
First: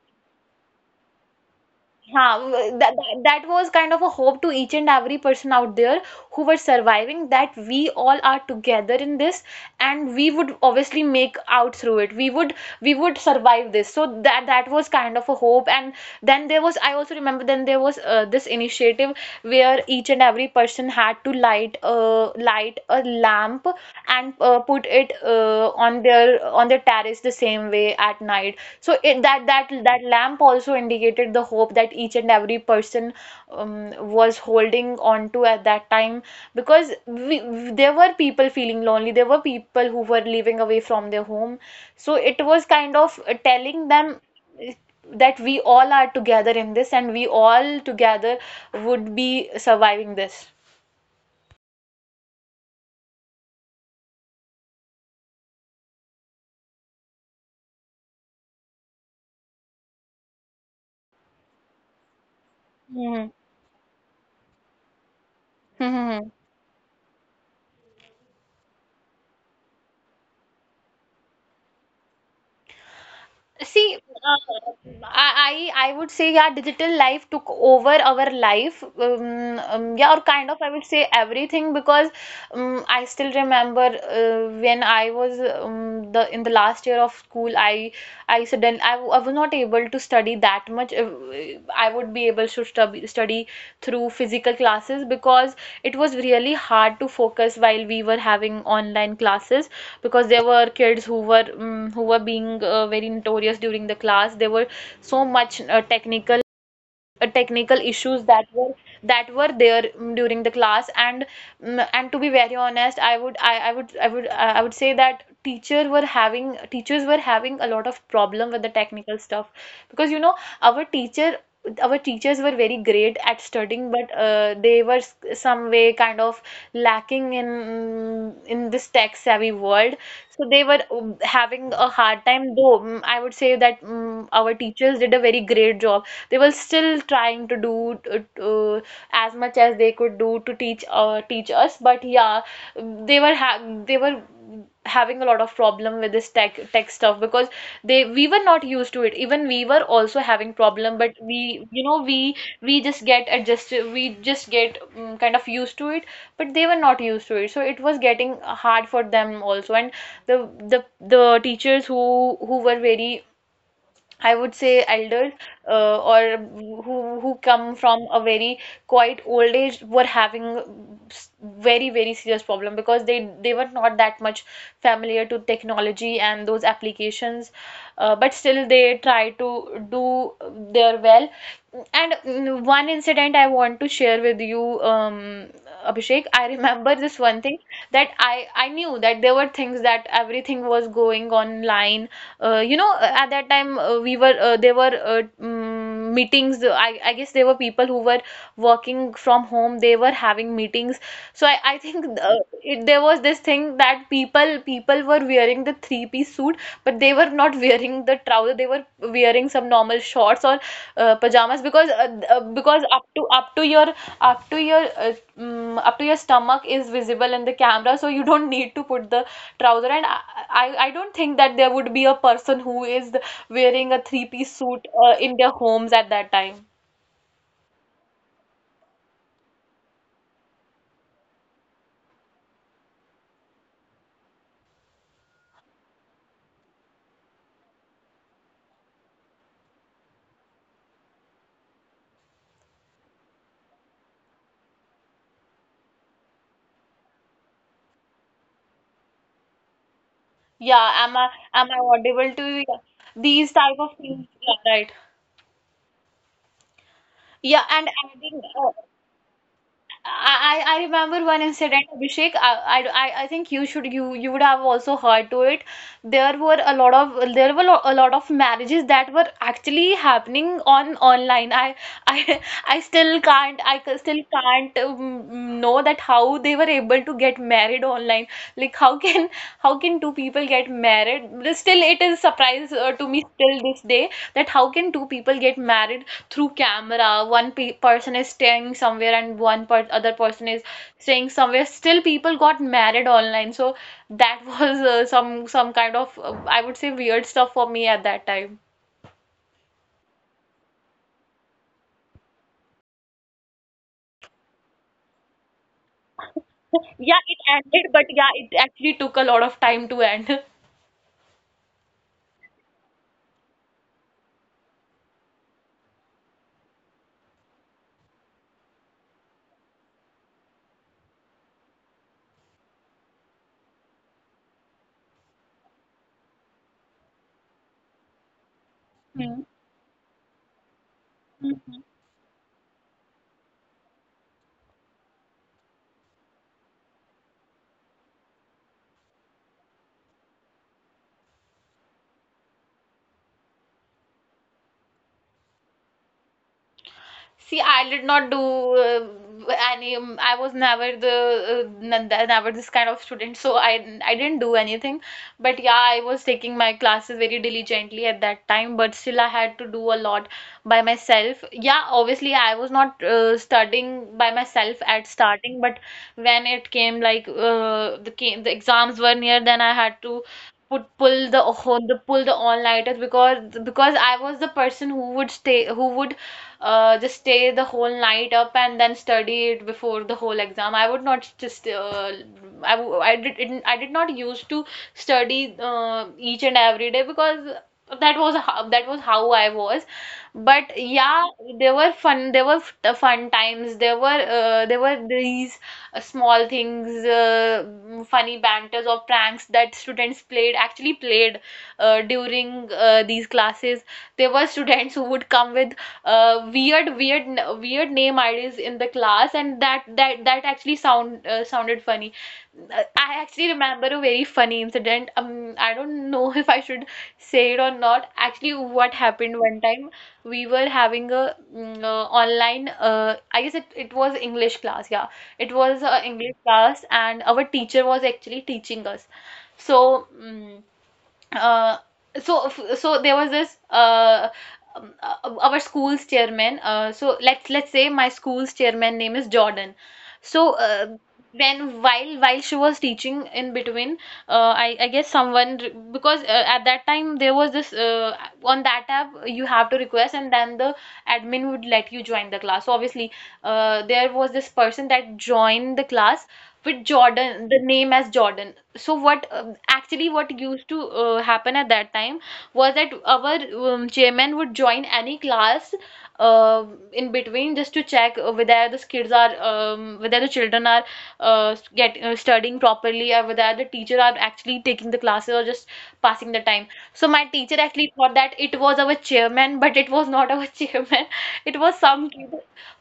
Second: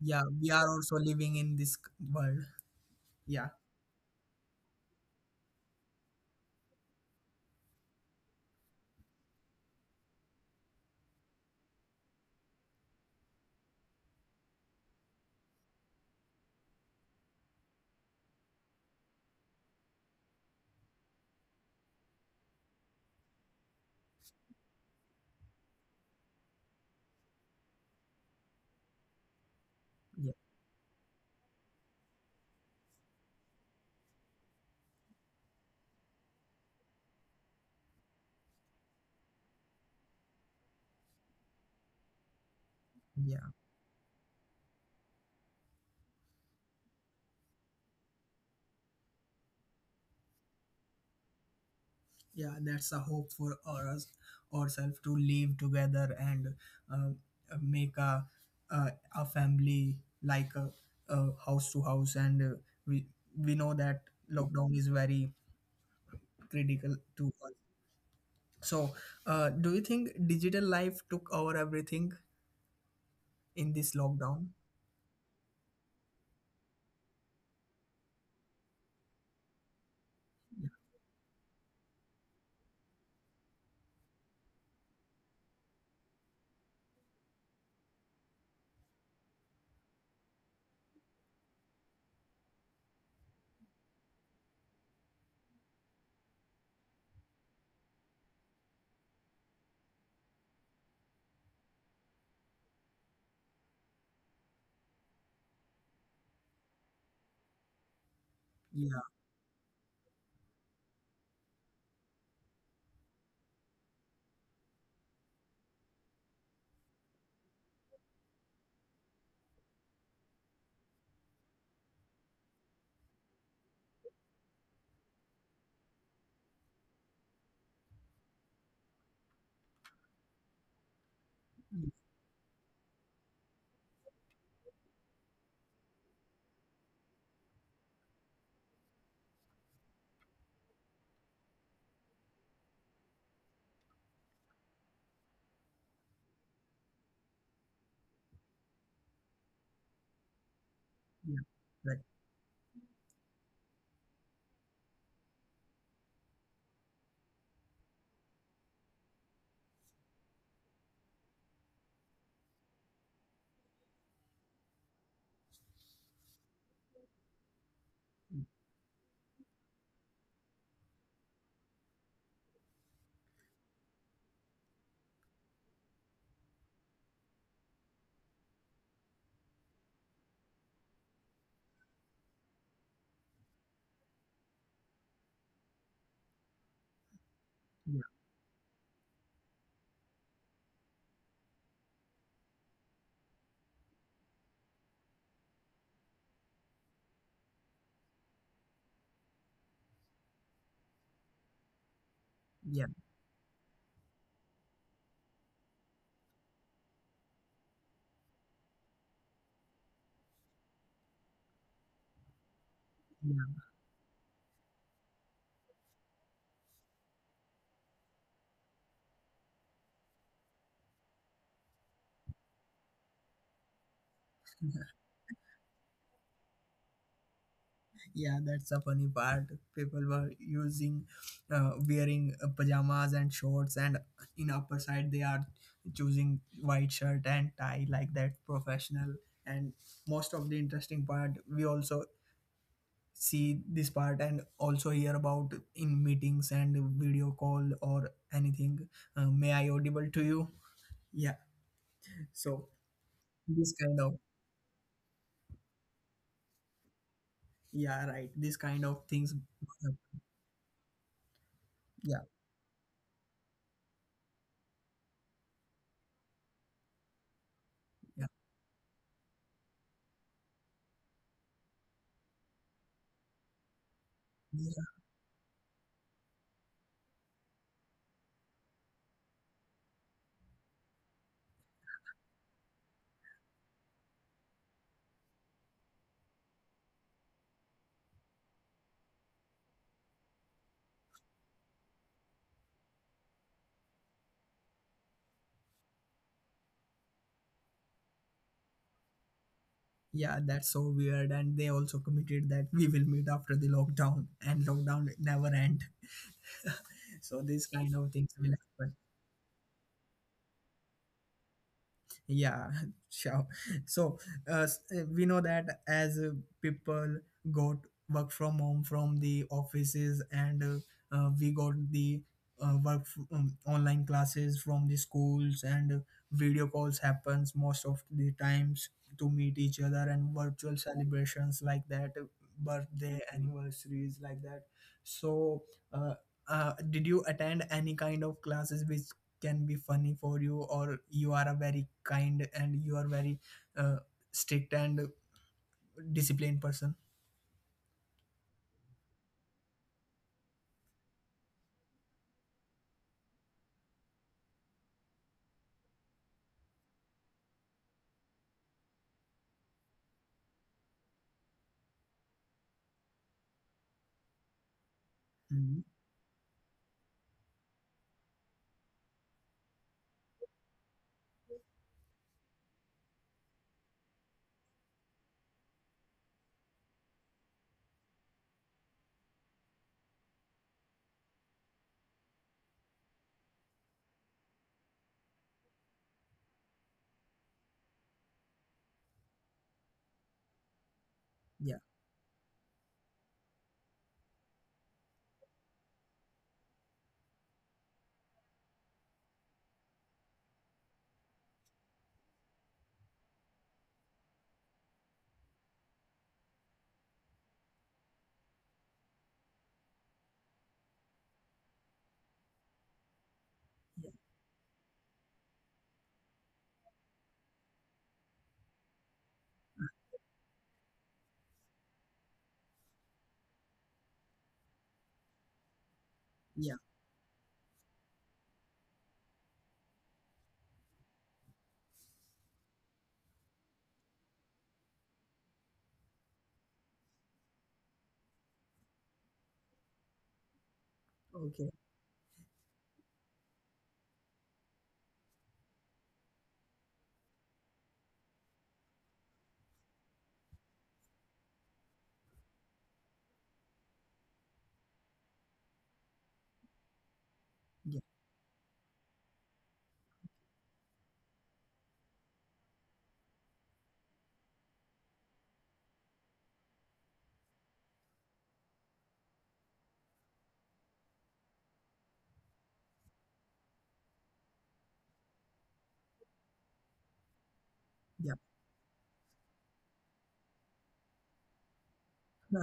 A: yeah, we are also living in this c-
B: Ha
A: world.
B: That, that that
A: Yeah,
B: was kind of a hope to each and every person out there who were surviving, that we all are together in this and we would obviously make out through it. We would, we would survive this. So that that was kind of a hope. And then there was, I also remember, then there was uh, this initiative where each and every person had to light uh, light a lamp and uh, put it uh, on their, on their terrace the same way, at night. So it, that that that
A: yeah,
B: lamp also indicated the hope that each and every person um, was holding on to at that time, because we, there were people feeling lonely. There were people who were living away from their home. So it was kind of uh,
A: yeah.
B: telling them uh, that we all are together in this and we all together would be surviving this.
A: Yeah, that's a hope for us ourselves to live together and uh, make a uh, a family like a, a house to house and uh, we
B: hmm
A: we know that lockdown is very
B: hmm
A: critical to us. So uh, do you think digital life took over everything in this
B: See,
A: lockdown?
B: uh, I, I I would say yeah, digital life took over our life. Um, um, yeah, or kind of,
A: Yeah,
B: I would say everything, because um, I still remember uh, when I was um, the in the last year of school, I I suddenly I, w- I was not able to study that much. Uh, I would be able to study study through physical classes, because it was really hard to focus while we were having online classes, because there were kids who were mm who were being uh, very notorious during the class. There were so much uh, technical uh, technical issues that were
A: yeah,
B: that were there mm, during the class. And mm, and to be very honest, i would i, I would i would i would say that teacher were having teachers were having a lot of problem with the technical stuff, because you know, our teacher our teachers were very great at studying, but uh, they were s- some way kind of lacking in mm, in this tech savvy world. So they were um, having a
A: yeah.
B: hard time, though mm, I would say that mm, our teachers did a very great job. They were still trying to do uh, as much as they could do to teach uh, teach us, but yeah, they were ha- they were having a lot of problem with this tech tech stuff, because they we were not used to it. Even we were also having problem, but
A: Yeah,
B: we, you know,
A: right.
B: we we just get adjusted, we just get um, kind of used to it, but they were not used to it, so it was getting hard for them also. And the the the teachers who who were very, I would say elders, uh, or who who come from a very quite old age were having s- very very serious problem, because they they were not that much familiar to technology and those applications, uh, but still they try to do their well. And mm, one incident I want to share with you, um, Abhishek. I remember this one thing, that
A: Yeah,
B: I I knew that there were things, that everything was going online. Uh, you know, uh, at that time uh, we were uh, there were uh, mm, meetings. I I guess there were people who were working from home. They were having meetings. So I I think uh, it, there
A: yeah,
B: was this thing that people people were wearing the three piece suit, but they were not wearing the trouser. They were wearing some normal shorts or uh, pajamas, because uh, uh, because up to up to your up to your uh, mm, up to your stomach is visible in the camera, so you don't need to put the trouser. And I, I I don't think that there would be a person who is wearing a three piece suit uh,
A: yeah.
B: in their homes at that time.
A: Yeah, that's a funny part. People were using, uh, wearing uh, pajamas and shorts, and in upper side they are choosing white shirt and tie like that professional. And most of the interesting part, we also see this part and also hear about in meetings and video call or anything. Uh, may I audible to you?
B: Yeah, am I, am
A: Yeah.
B: I audible to you?
A: So
B: These type of
A: this
B: things,
A: kind of,
B: yeah, right. Yeah, and adding
A: yeah, right.
B: uh,
A: This kind of things.
B: I, I I remember one incident, Abhishek.
A: Yeah,
B: I, I, I think you should, you you would have also heard to it. There were a lot of, there were lo- a lot of
A: yeah.
B: marriages that were actually happening on online. I I I still can't, I ca- still can't um, know that how they were able to get married online. Like how can, how can two people get married? Still, it is surprise uh, to me, still this day, that how can two people get married through camera. One pe- person is staying somewhere and one per- other person is staying somewhere, still people got married online. So that was uh, some some kind of uh, I would say weird stuff for me at that time.
A: Yeah, that's so weird. And they also committed that we will meet after the lockdown, and lockdown never end.
B: Yeah, it
A: So these
B: ended, but
A: kind
B: yeah,
A: of
B: it
A: things will
B: actually took
A: happen.
B: a lot of time to end.
A: Yeah. Sure. So uh, s- uh, we know that as uh, people got work from home from the offices and uh, uh, we got the uh, work f- um, online classes from the schools and uh, video calls happens most of the times to meet each other and virtual celebrations
B: Hmm.
A: like that, uh, birthday anniversaries like that. So uh, uh, did you attend any kind of classes which can be funny for you, or you are a very kind and you are very uh, strict and disciplined person?
B: See, I did not do uh, any. um, I was never the uh, n- n- never this kind of student, so I I didn't do anything. But yeah, I was taking my classes very diligently at that time. But still, I had to do a lot by myself. Yeah, obviously, I was not uh, studying by myself at starting, but
A: Mhm.
B: when it came like uh, the came, the exams were near, then I had to put pull the whole the pull the all-nighters, because because I was the person who would stay, who would uh, just stay the whole night up and then study it before the whole exam. I would not just uh, I, w- I did didn't I did not used to study uh, each and every day, because that was how, that was how I was. But yeah, there
A: Yeah,
B: were fun, there were f- uh, fun times. There were uh, there were these uh, small things, uh, mm, funny banters or pranks that students played actually played uh, during uh, these classes. There were students who would come with uh, weird weird weird name ideas in the class, and that that that actually sound uh, sounded funny. Uh, I actually remember a very funny incident. um I don't know if I should say it or not. Actually, what happened, one time we were having a mm, uh, online uh, I guess it, it was English class. Yeah, it was a English class,
A: yeah.
B: and our teacher was actually teaching us. So mm uh, so so there was this uh, um, uh, our school's chairman. Uh, so let's let's say my school's chairman name is Jordan. So uh, then
A: Okay.
B: while while she was teaching in between, uh, I, I guess someone re- because uh, at that time there was this uh, on that app you have to request, and then the admin would let you join the class. So obviously uh, there was this person that joined the class with Jordan, the name as
A: Yeah,
B: Jordan. So what um, actually what used to uh, happen at that time was that our um, chairman would join any class uh, in between, just to check uh, whether the kids are um, whether the children are uh, get uh, studying properly, or whether the teacher are actually taking the classes or just passing the time. So my teacher actually thought that
A: yeah.
B: it was our chairman, but it was not our chairman. It was some kid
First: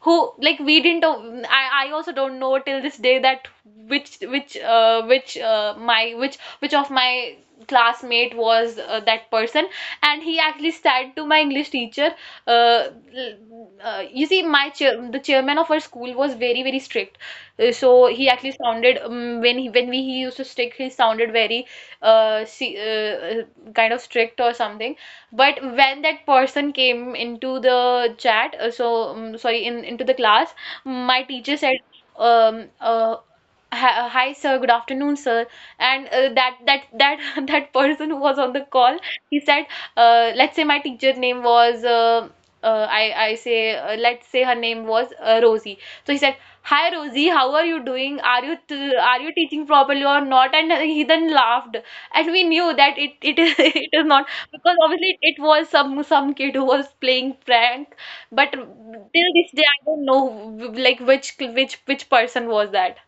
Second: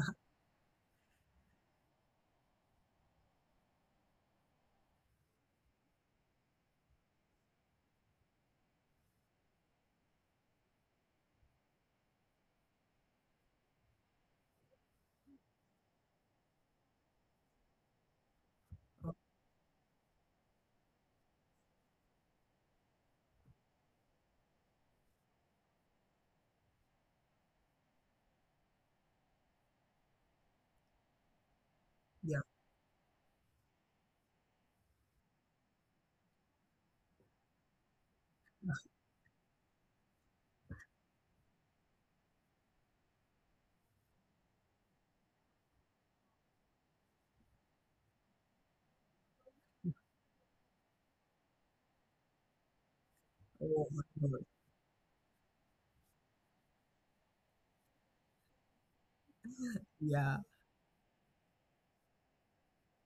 B: who, like, we didn't o- I I also don't know till this day that which which uh, which uh, my which which of my classmate was uh, that person. And he actually said to my English teacher, uh, uh, you see, my chair the chairman of our school was very very strict. Uh, so he actually sounded um, when he, when we he used to stick he sounded very uh, see, uh uh, kind of strict or something. But when that person came into the chat uh, so um, sorry in into the class, my teacher said,
A: Yeah.
B: um uh, "Hi, uh, hi, sir. Good afternoon, sir." And uh, that that that that person who was on the call, he said, uh, "Let's say my teacher name was uh, uh, I I say uh, let's say her name was uh, Rosie." So he said, "Hi, Rosie. How are you doing? "Are you t are you teaching properly or not?" And he then laughed, and we knew that it it is
A: Oh
B: it
A: my
B: is not
A: God.
B: because obviously it was some some kid who was playing prank, but till this day I don't know
A: Yeah.
B: like which which which person was that.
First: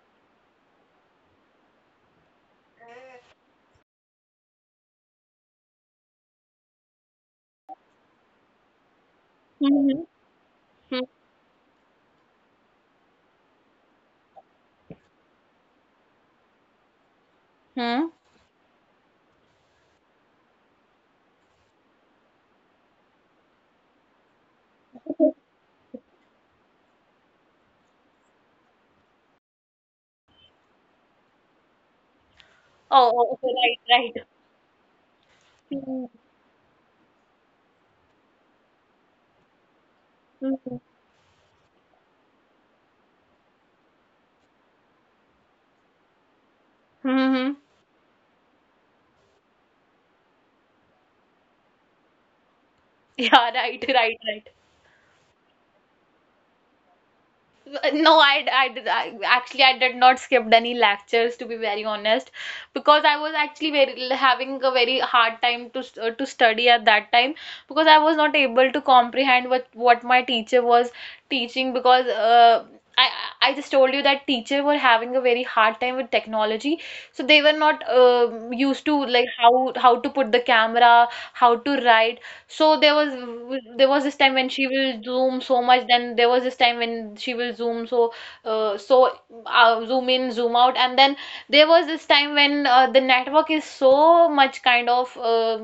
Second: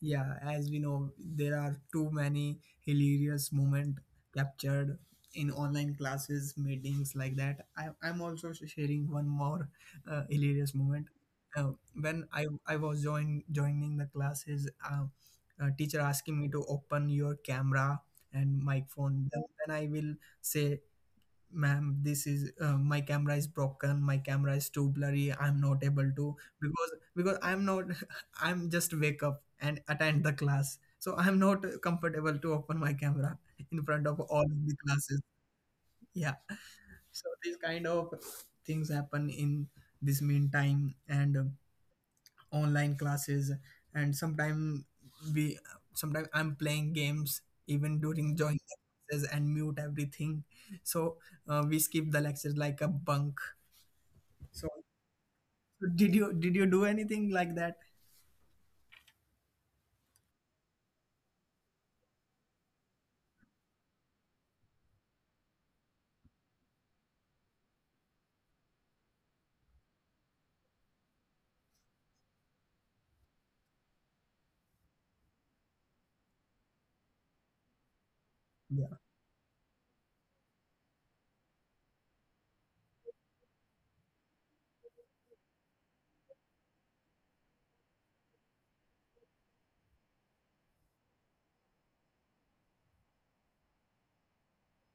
A: Yeah, as we know, there are too many hilarious moments captured in online classes, meetings like that. I, I'm also sh- sharing one more
B: Hmm.
A: uh, hilarious
B: Hmm.
A: moment. Uh, when I, I was join, joining the classes, uh, uh, teacher asking me to open your
B: Hmm.
A: camera and microphone. Then, then I will say, ma'am, this is uh, my camera is broken, my camera is too blurry, I'm not able to, because because I'm not I'm just wake up and attend the class, so I'm not comfortable to open my
B: Oh, oh,
A: camera
B: okay,
A: in
B: right,
A: front
B: right.
A: of all of the classes.
B: Hmm.
A: Yeah, so these kind of things happen in this meantime, and um, online classes, and sometimes we sometimes I'm playing
B: Hmm.
A: games
B: hmm.
A: even during joining the classes and mute everything. So uh, we skip the lectures like a
B: Yeah,
A: bunk.
B: right, right, right.
A: So did you did you do anything like that?
B: No, I, I, I actually I did not skip any lectures to be very honest, because I was actually very having a very hard time to st- uh, to study at that time because I was not able to comprehend what what my teacher was teaching because uh, I I just told you that teacher were having a very hard time with technology, so they were not uh used to like
A: Yeah,
B: how how to put the camera, how to write, so there was there was this time when she will zoom so much, then there was this time when she will zoom so uh, so uh, zoom in, zoom out, and then there was this time when uh, the network is so much kind of uh,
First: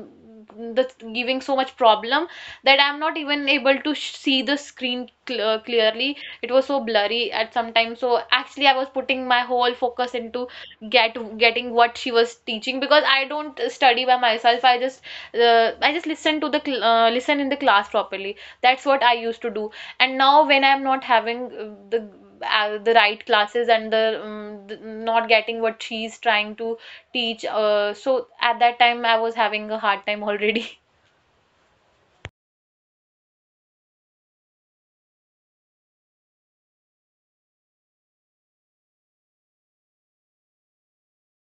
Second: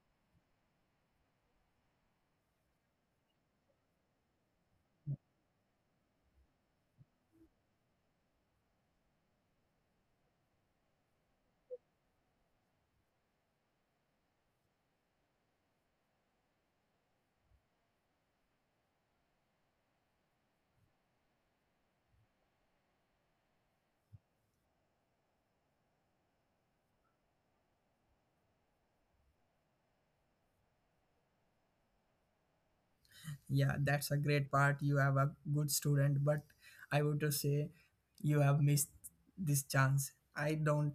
B: the giving so much problem that I'm not even able to sh see the screen cl uh, clearly. It was so blurry at some time. So actually, I was putting my whole focus into get getting what she was teaching because I don't study by myself. I just uh, I just listen to the cl- uh, listen in the class properly. That's what I used to do, and now when I'm not having uh, the uh, the right classes and the, um, the not getting what she's trying to teach, uh, so at that time I was having a hard time already.
A: yeah, that's a great part, you have a good student, but I would just say you have missed this chance, I don't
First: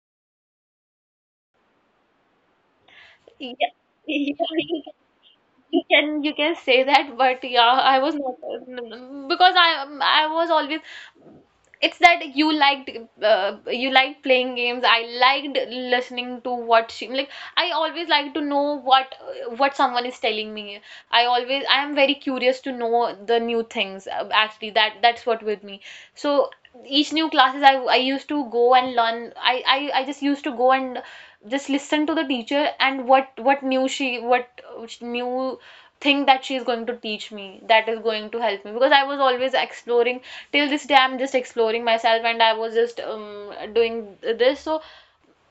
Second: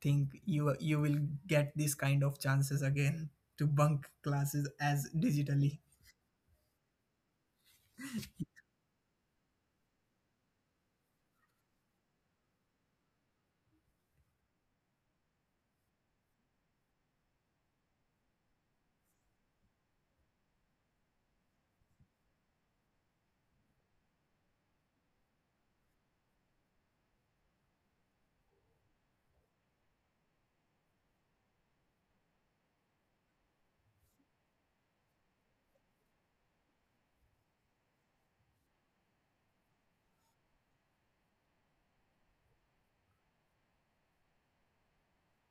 A: think you you will get this kind of chances again
B: Yeah.
A: to bunk classes
B: Yeah.
A: as digitally.
B: You can you can say that, but yeah, I was not because I I was always, it's that you liked, uh, you liked playing games. I liked listening to what she like. I always like to know what what someone is telling me. I always, I am very curious to know the new things. uh, Actually, that that's what with me. So each new classes I I used to go and learn. I I, I just used to go and just listen to the teacher and what what new she what uh, new thing that she is going to teach me that is going to help me, because I was always exploring. Till this day I'm just exploring myself, and I was just um, doing this. So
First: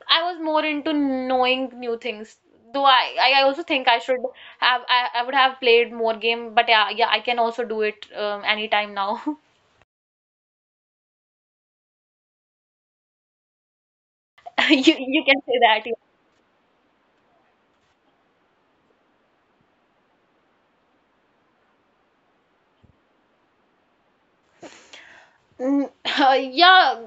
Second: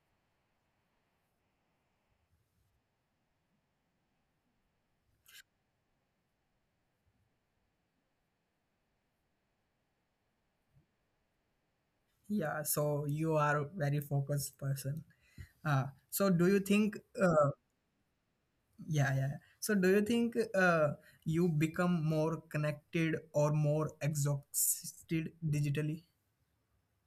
B: I was more into knowing new things, though i I also think I should have, i, I would have played more game, but yeah yeah, I can also do it um, anytime now.
A: Yeah, so you are a very focused
B: you
A: person.
B: you can say
A: Uh,
B: that.
A: so do you think, uh, yeah, yeah, yeah. So do you think uh, you become more connected or more exhausted
B: Mm,
A: digitally?
B: yeah.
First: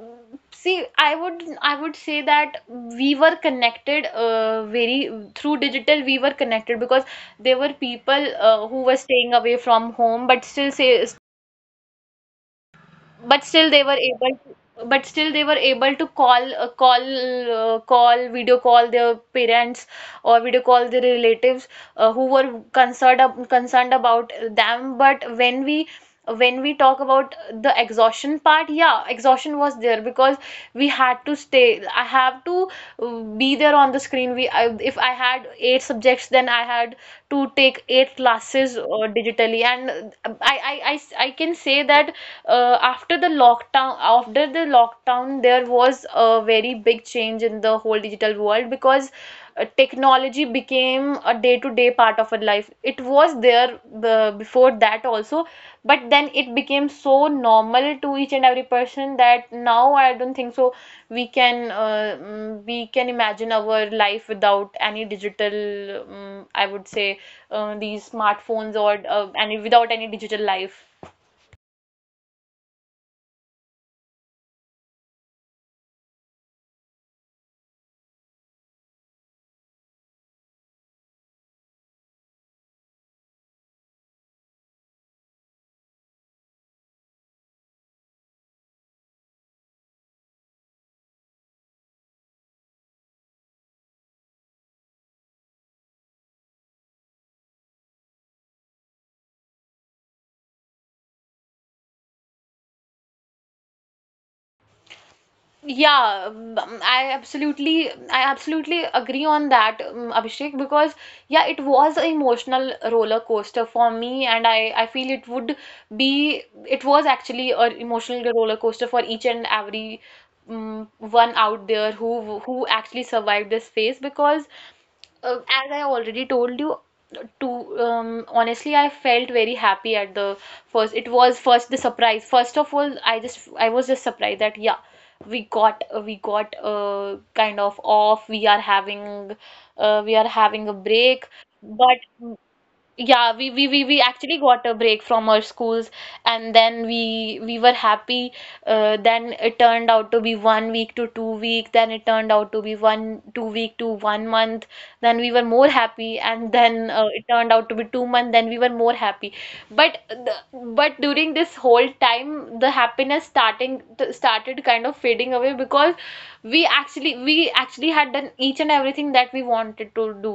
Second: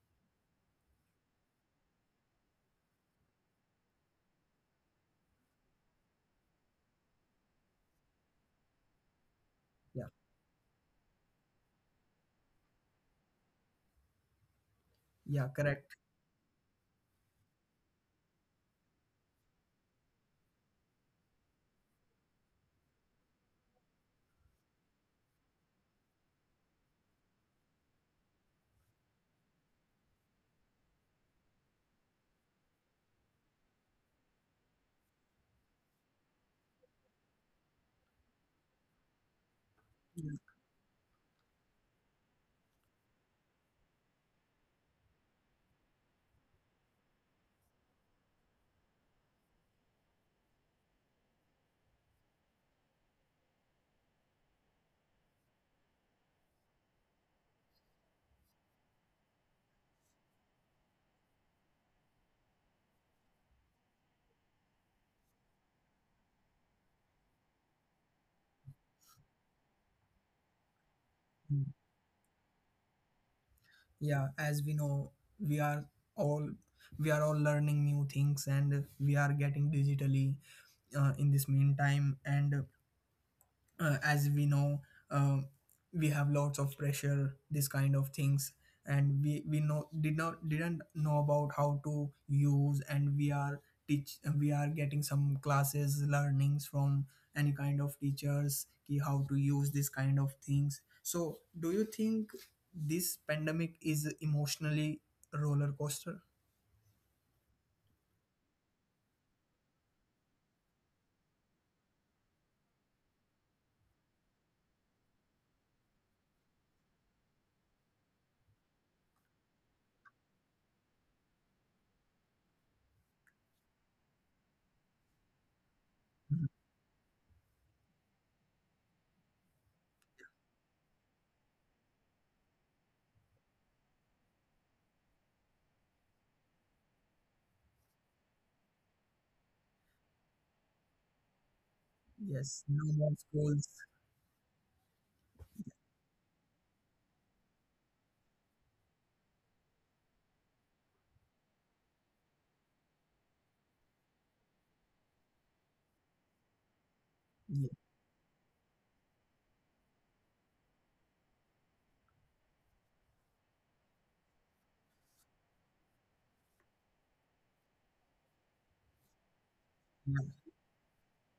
B: See, I would I would say that we were connected uh, very through digital. We were connected because there were people uh, who were staying away from
A: Yeah,
B: home, but still say but still they were able to, but still they
A: yeah,
B: were able
A: correct.
B: to call uh, call uh, call video call their parents, or video call their relatives uh, who were concerned ab- concerned about them. But when we when we talk about the exhaustion part, yeah, exhaustion was there because we had to stay, I have to uh, be there on the screen. We I, if I had eight subjects, then I had to take eight classes uh, digitally. And
A: Yeah.
B: uh, I, I i i can say that uh, after the lockdown, after the lockdown there was a very big change in the whole digital world, because uh, technology became a day-to-day part of our life. It was there uh, before that also, but then it became so normal to each and every person that now I don't think so we can uh, mm, we can imagine our life without any digital, um, I would say uh, these smartphones or uh, any without any digital life.
A: Yeah, as we know, we are all we are all learning new things and we are getting digitally uh, in this meantime, and uh, as we know, um, we have lots of pressure, this kind of things, and we we know did not didn't know about how to use, and we are teach we are getting some classes, learnings from any kind of teachers ki how to use this kind of things. So do you think this pandemic is emotionally roller coaster?
B: Yeah, um, I absolutely, I absolutely agree on that, um, Abhishek, because yeah, it was an emotional roller coaster for me, and I, I feel it would be, it was actually an emotional roller coaster for each and every um, one out there who who actually survived this phase, because uh,
A: Mhm.
B: as I already told you, to um, honestly, I felt very happy at the first. It was first the surprise. First of all, I just I was just surprised that yeah, we got we got uh, kind of off. We are having uh, we are having a break,
A: Yes, no more
B: but
A: schools.
B: yeah, we, we, we, we actually got a break from our schools, and then we we were happy. Uh, then it turned out to be one week to two week, then it turned out to be one two week to one month. Then we were more happy, and
A: Yeah,
B: then uh, it turned out to be two month. Then we were more happy. But the, but during this whole time, the happiness starting started kind of fading away because we actually we actually had done each and everything
A: yeah.
B: that we wanted to do.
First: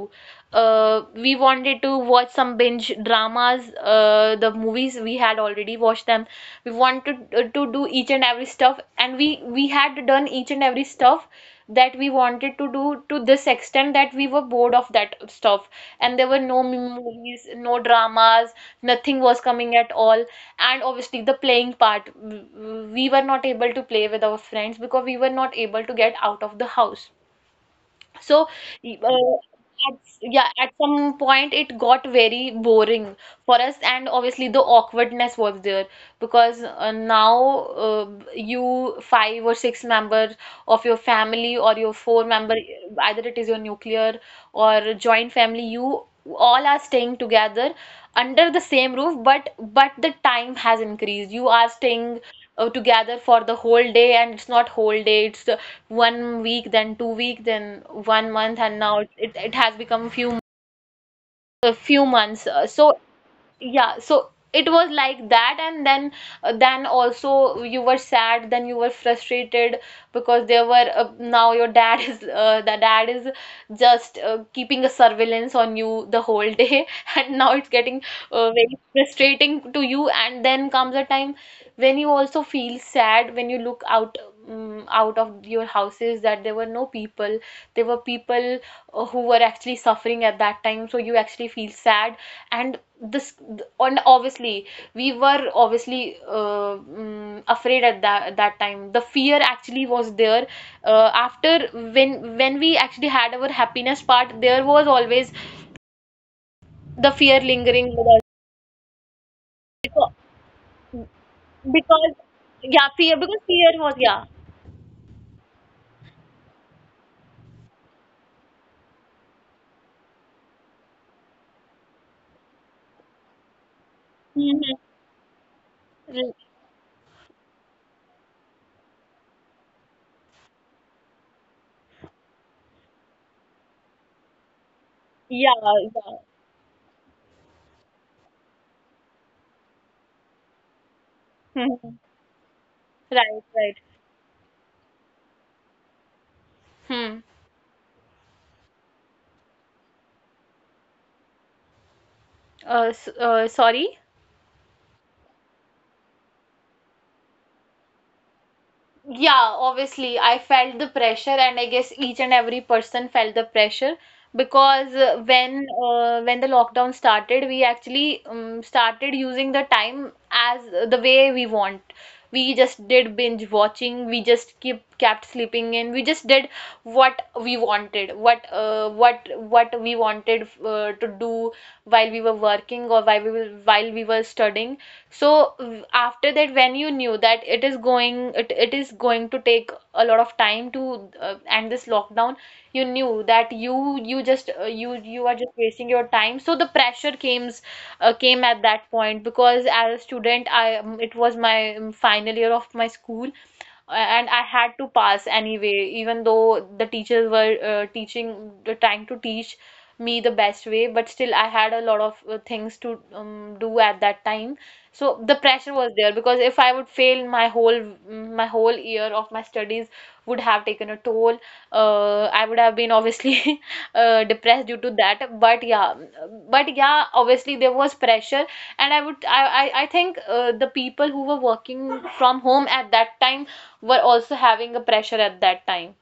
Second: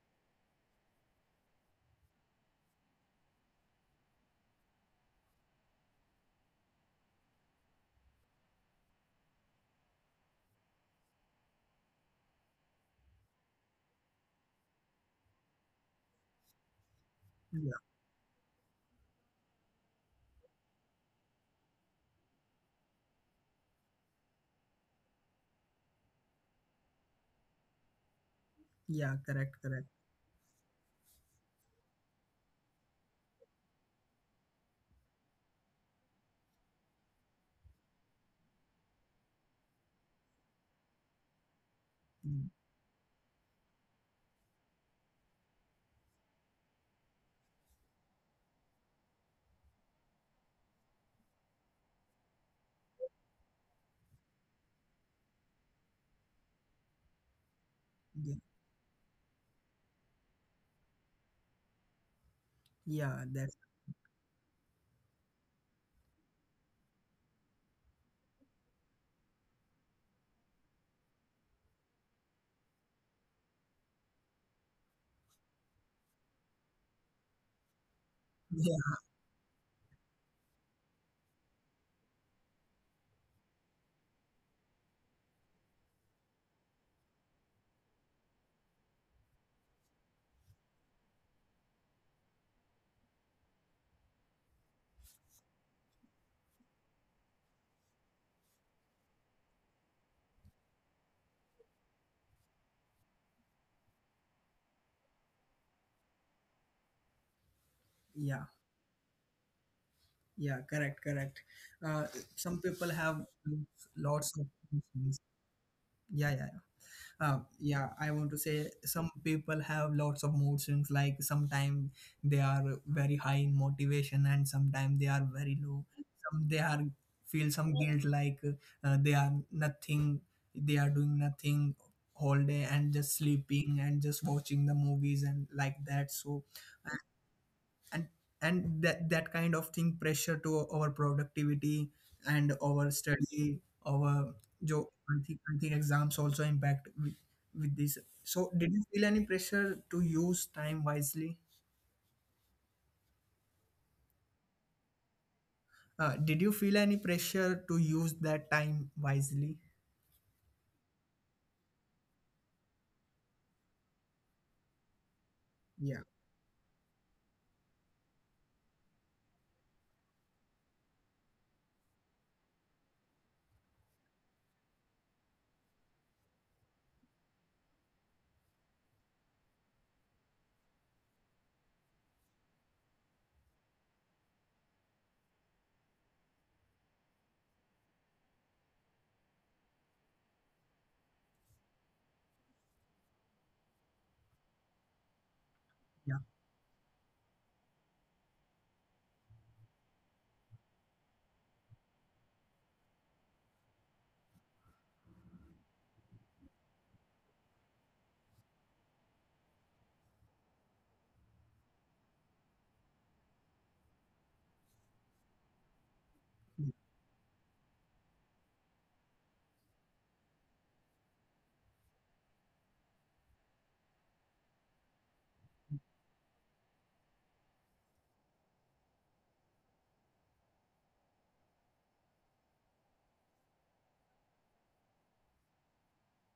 B: Uh, we wanted to watch some binge dramas, uh, the movies we had already watched them. We wanted uh, to do each and every stuff, and we we had done each and every stuff that we wanted to do, to this extent that we were bored of that stuff. And there were no m- movies,
A: Yeah,
B: no dramas, nothing was coming at all. And obviously the playing part, w- w- we were not able to play with our friends because we were not able to get out of the house, so,
A: yeah,
B: uh,
A: correct, correct.
B: at, yeah, at some point it got very boring for us, and obviously the awkwardness was there, because uh, now uh, you five or six members of your family, or your four
A: Mm,
B: member, either it is your nuclear or joint family, you all are staying together under the same roof, but but the time has increased. You are staying uh, together for the whole day, and it's not whole day. It's uh, one week, then two week, then one
A: yeah.
B: month, and now it, it has become few a few months. Uh, So
A: Yeah, that's.
B: yeah, so it was like that, and then uh, then also you were sad, then you were frustrated because there were uh, now your dad is uh, the dad is just uh, keeping a surveillance on you the whole day, and now it's getting uh, very frustrating to you, and then comes a time when you also feel sad, when you look out um, out of your houses, that there were no people, there were people uh, who were actually suffering at that time, so you actually feel sad. And this, and obviously we were obviously uh, mm, afraid at that that time. The fear actually was there uh, after, when when we actually had our happiness part, there was always the fear lingering with us,
A: Yeah,
B: because,
A: yeah, correct, correct. Uh,
B: because
A: some
B: yeah
A: people
B: fear
A: have
B: because fear was, yeah.
A: lots of mood swings. Yeah, yeah, yeah. Uh, yeah, I want to say some people have lots of mood swings. Like sometimes they are very high in motivation, and
B: Mhm.
A: sometimes they are very low. Some they are feel some guilt, like uh, they are nothing. They are doing nothing whole day and just sleeping and just watching the movies
B: Yeah
A: and like
B: yeah.
A: that. So and and that that kind of thing pressure to our
B: Mhm.
A: productivity and our
B: Right,
A: study.
B: right.
A: Our jo I think, I think exams also impact
B: Hmm.
A: with, with this. So did you feel any pressure to use time wisely?
B: Uh, s- uh, sorry?
A: Uh, did you feel any pressure to use that time
B: Yeah,
A: wisely?
B: obviously, I felt the pressure, and I guess each and every person felt the pressure, because uh, when
A: Yeah,
B: uh, when the lockdown started, we actually um, started using the time as the way we want. We just did binge watching. We just keep kept sleeping in. We just did what we wanted, what uh, what what we wanted uh, to do while we were working, or while we were, while we were studying. So after that, when you knew that it is going it, it is going to take a lot of time to uh, end this lockdown, you knew that you you just uh, you you are just wasting
A: yeah,
B: your time, so the pressure came uh, came at that point, because as a student I um, it was my um, final year of my school, uh, and I had to pass anyway, even though the teachers were uh, teaching, uh, trying to teach me the best way, but still I had a lot of uh, things to um, do at that time. So the pressure was there, because if I would fail, my whole my whole year of my studies would have taken a toll. Uh, I would have been obviously uh, depressed due to that. But yeah, but yeah, obviously there was pressure, and I would I I, I think uh, the people who were working from home at that time were also having a pressure at that time.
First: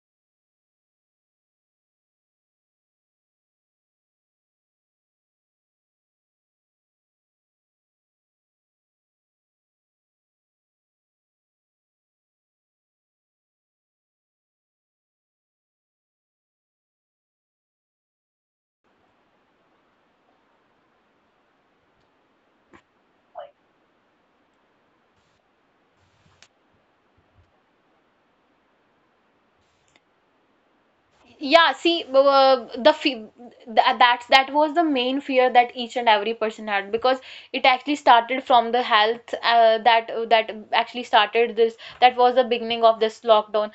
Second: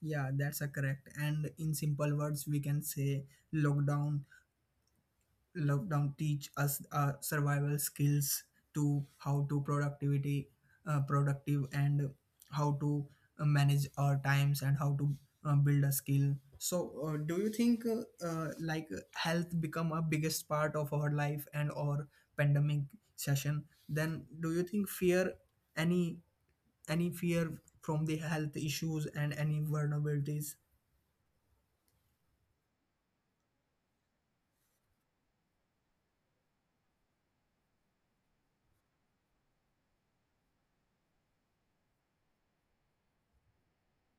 A: yeah, that's a correct. And in simple words, we can say lockdown lockdown teach us uh, survival skills to how to productivity, uh, productive, and how to uh, manage our times, and how to uh, build a skill. So uh, do you think uh, uh, like health become a biggest part of our life and or pandemic session, then do you think fear, any any fear from the health issues and any vulnerabilities?
B: Yeah see uh, the fe- that that's- that was the main fear that each and every person had because it actually started from the health uh, that uh, that actually started this. That was the beginning of this lockdown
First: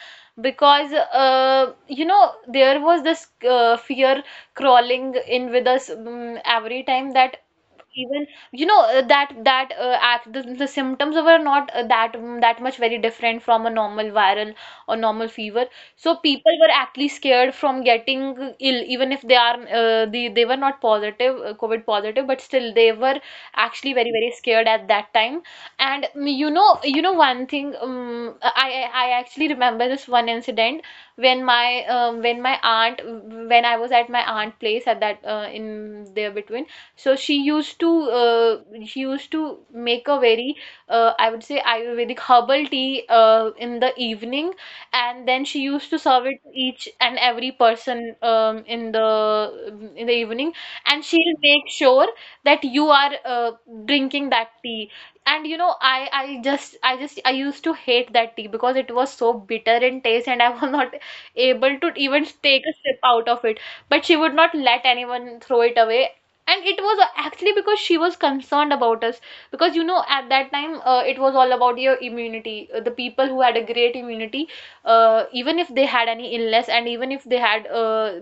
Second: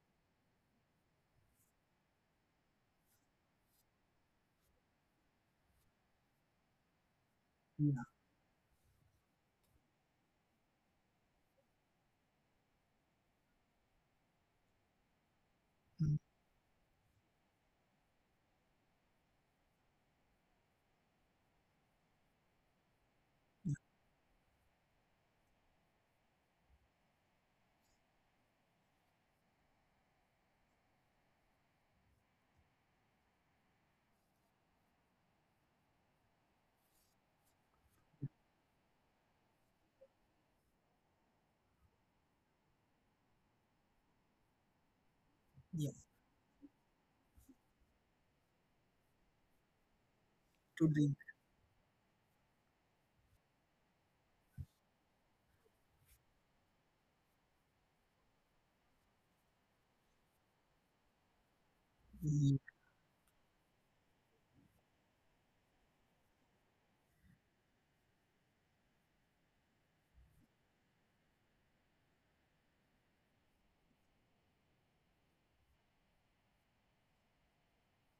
B: because uh, you know, there was this uh, fear crawling in with us um, every time that
A: Yeah.
B: even you know uh, that that uh, act, the, the symptoms of it are not uh, that mm, that much very different from a normal viral or normal fever. So
A: Mm.
B: people were actually scared from getting ill even if they are uh, they, they were not positive, uh, covid positive, but still they were actually very very scared at that time. And mm, you know you know one thing, um, i i I actually remember this one incident when my um, when my aunt when i was at my aunt place at that uh, in there between. So she used to uh, she used to make a very uh, I would say, Ayurvedic herbal tea uh, in the evening, and then she used
A: Yeah,
B: to serve it to each and every person um, in the in the evening,
A: to
B: and
A: drink.
B: she'll make sure that you are uh, drinking that tea. And you know, I I just I just I used to hate that tea because it was so bitter in taste, and I was not able to even take a sip out of it. But she would not let anyone throw it away, and it was actually because she was concerned about us, because you know, at that time, uh, it was all about your immunity. Uh, the people who had a great immunity, uh, even if they had any illness and even if they had uh,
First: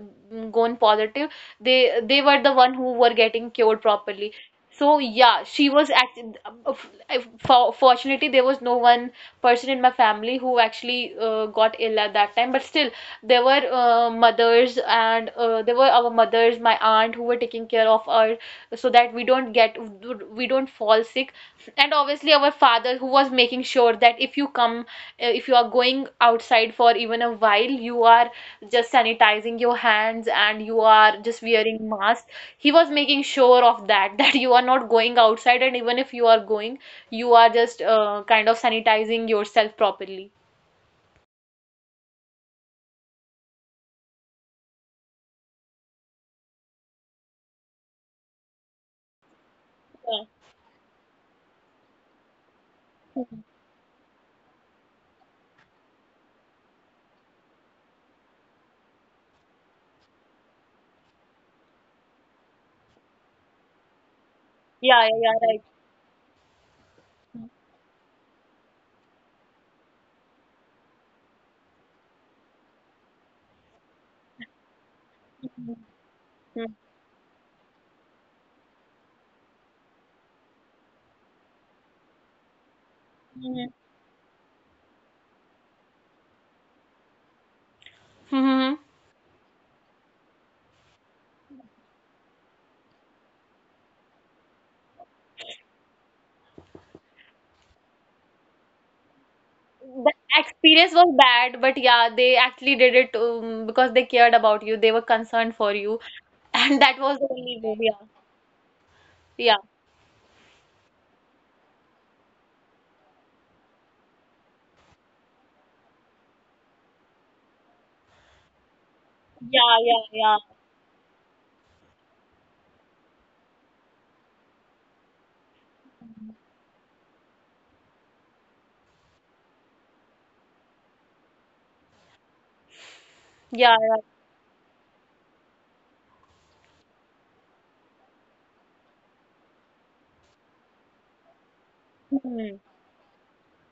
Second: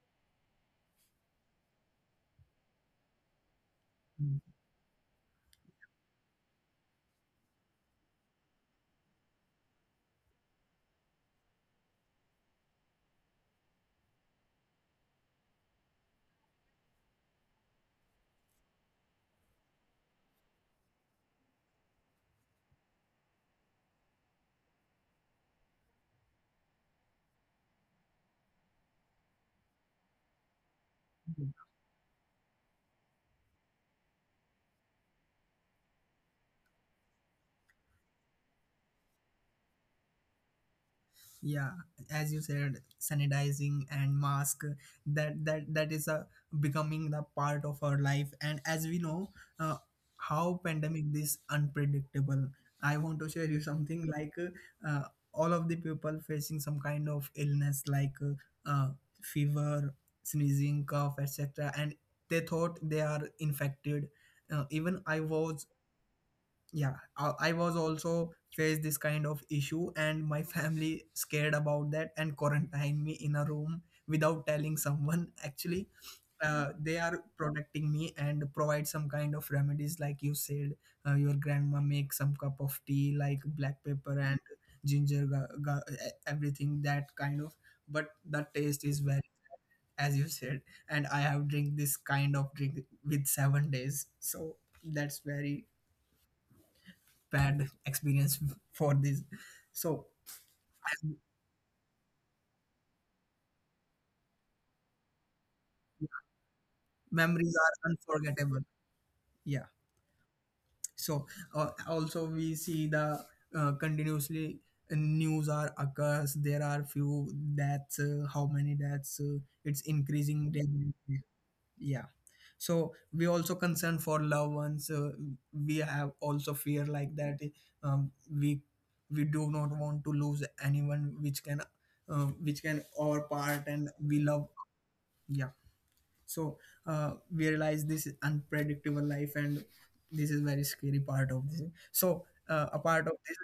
B: gone positive, they they were the one who were getting cured properly.
A: Mm.
B: So yeah, she was actually— for fortunately, there was no one person in my family who actually uh, got ill at that time. But still, there were uh, mothers, and uh, there were our mothers, my aunt, who were taking care of us, so that we don't get, we don't fall sick. And obviously our father, who was making sure that if you come uh, if you are going outside for even a while, you are just sanitizing your hands and you are just wearing mask. He was making sure of that that you are not going outside, and even if you are going, you are just uh, kind of sanitizing yourself properly.
A: Yeah, as you said, sanitizing and mask, that that that is a becoming the part of our life. And as we know, uh, how pandemic is unpredictable. I want to share you something like, uh, all of the people facing some kind of illness like uh, uh, fever, sneezing, cough, etc, and they thought they are infected. Uh,
B: Yeah,
A: even
B: yeah,
A: I
B: yeah.
A: was, yeah, I, I was also faced this kind of issue, and my family scared about that and quarantined me in a room without telling
B: Yeah,
A: someone actually.
B: right.
A: Uh, they are protecting me and provide some kind of remedies like you said, uh, your grandma makes some cup of tea like
B: Mhm.
A: black pepper and ginger ga- ga- e- everything that kind of, but the
B: Mhm.
A: taste is very, as you said, and I have drink this kind of drink with seven days. So that's very bad experience for this.
B: The
A: So
B: experience was bad, but yeah, they actually did it um, because they cared about you. They were concerned for you, and that was the only way.
A: memories are unforgettable.
B: Yeah,
A: Yeah. So uh, also we see the uh, continuously news are occurs, there are few deaths, uh, how many deaths, uh,
B: yeah,
A: it's
B: yeah, yeah,
A: increasing day by day. Yeah. So we also concern for loved ones, uh, we have also fear like that. um, we we do not want to lose anyone which can uh, which can our
B: yeah,
A: part
B: yeah.
A: and we love. Yeah. So uh, we realize this is unpredictable life, and this is very scary part of this.
B: Yeah.
A: So
B: Mhm.
A: uh, a part of this,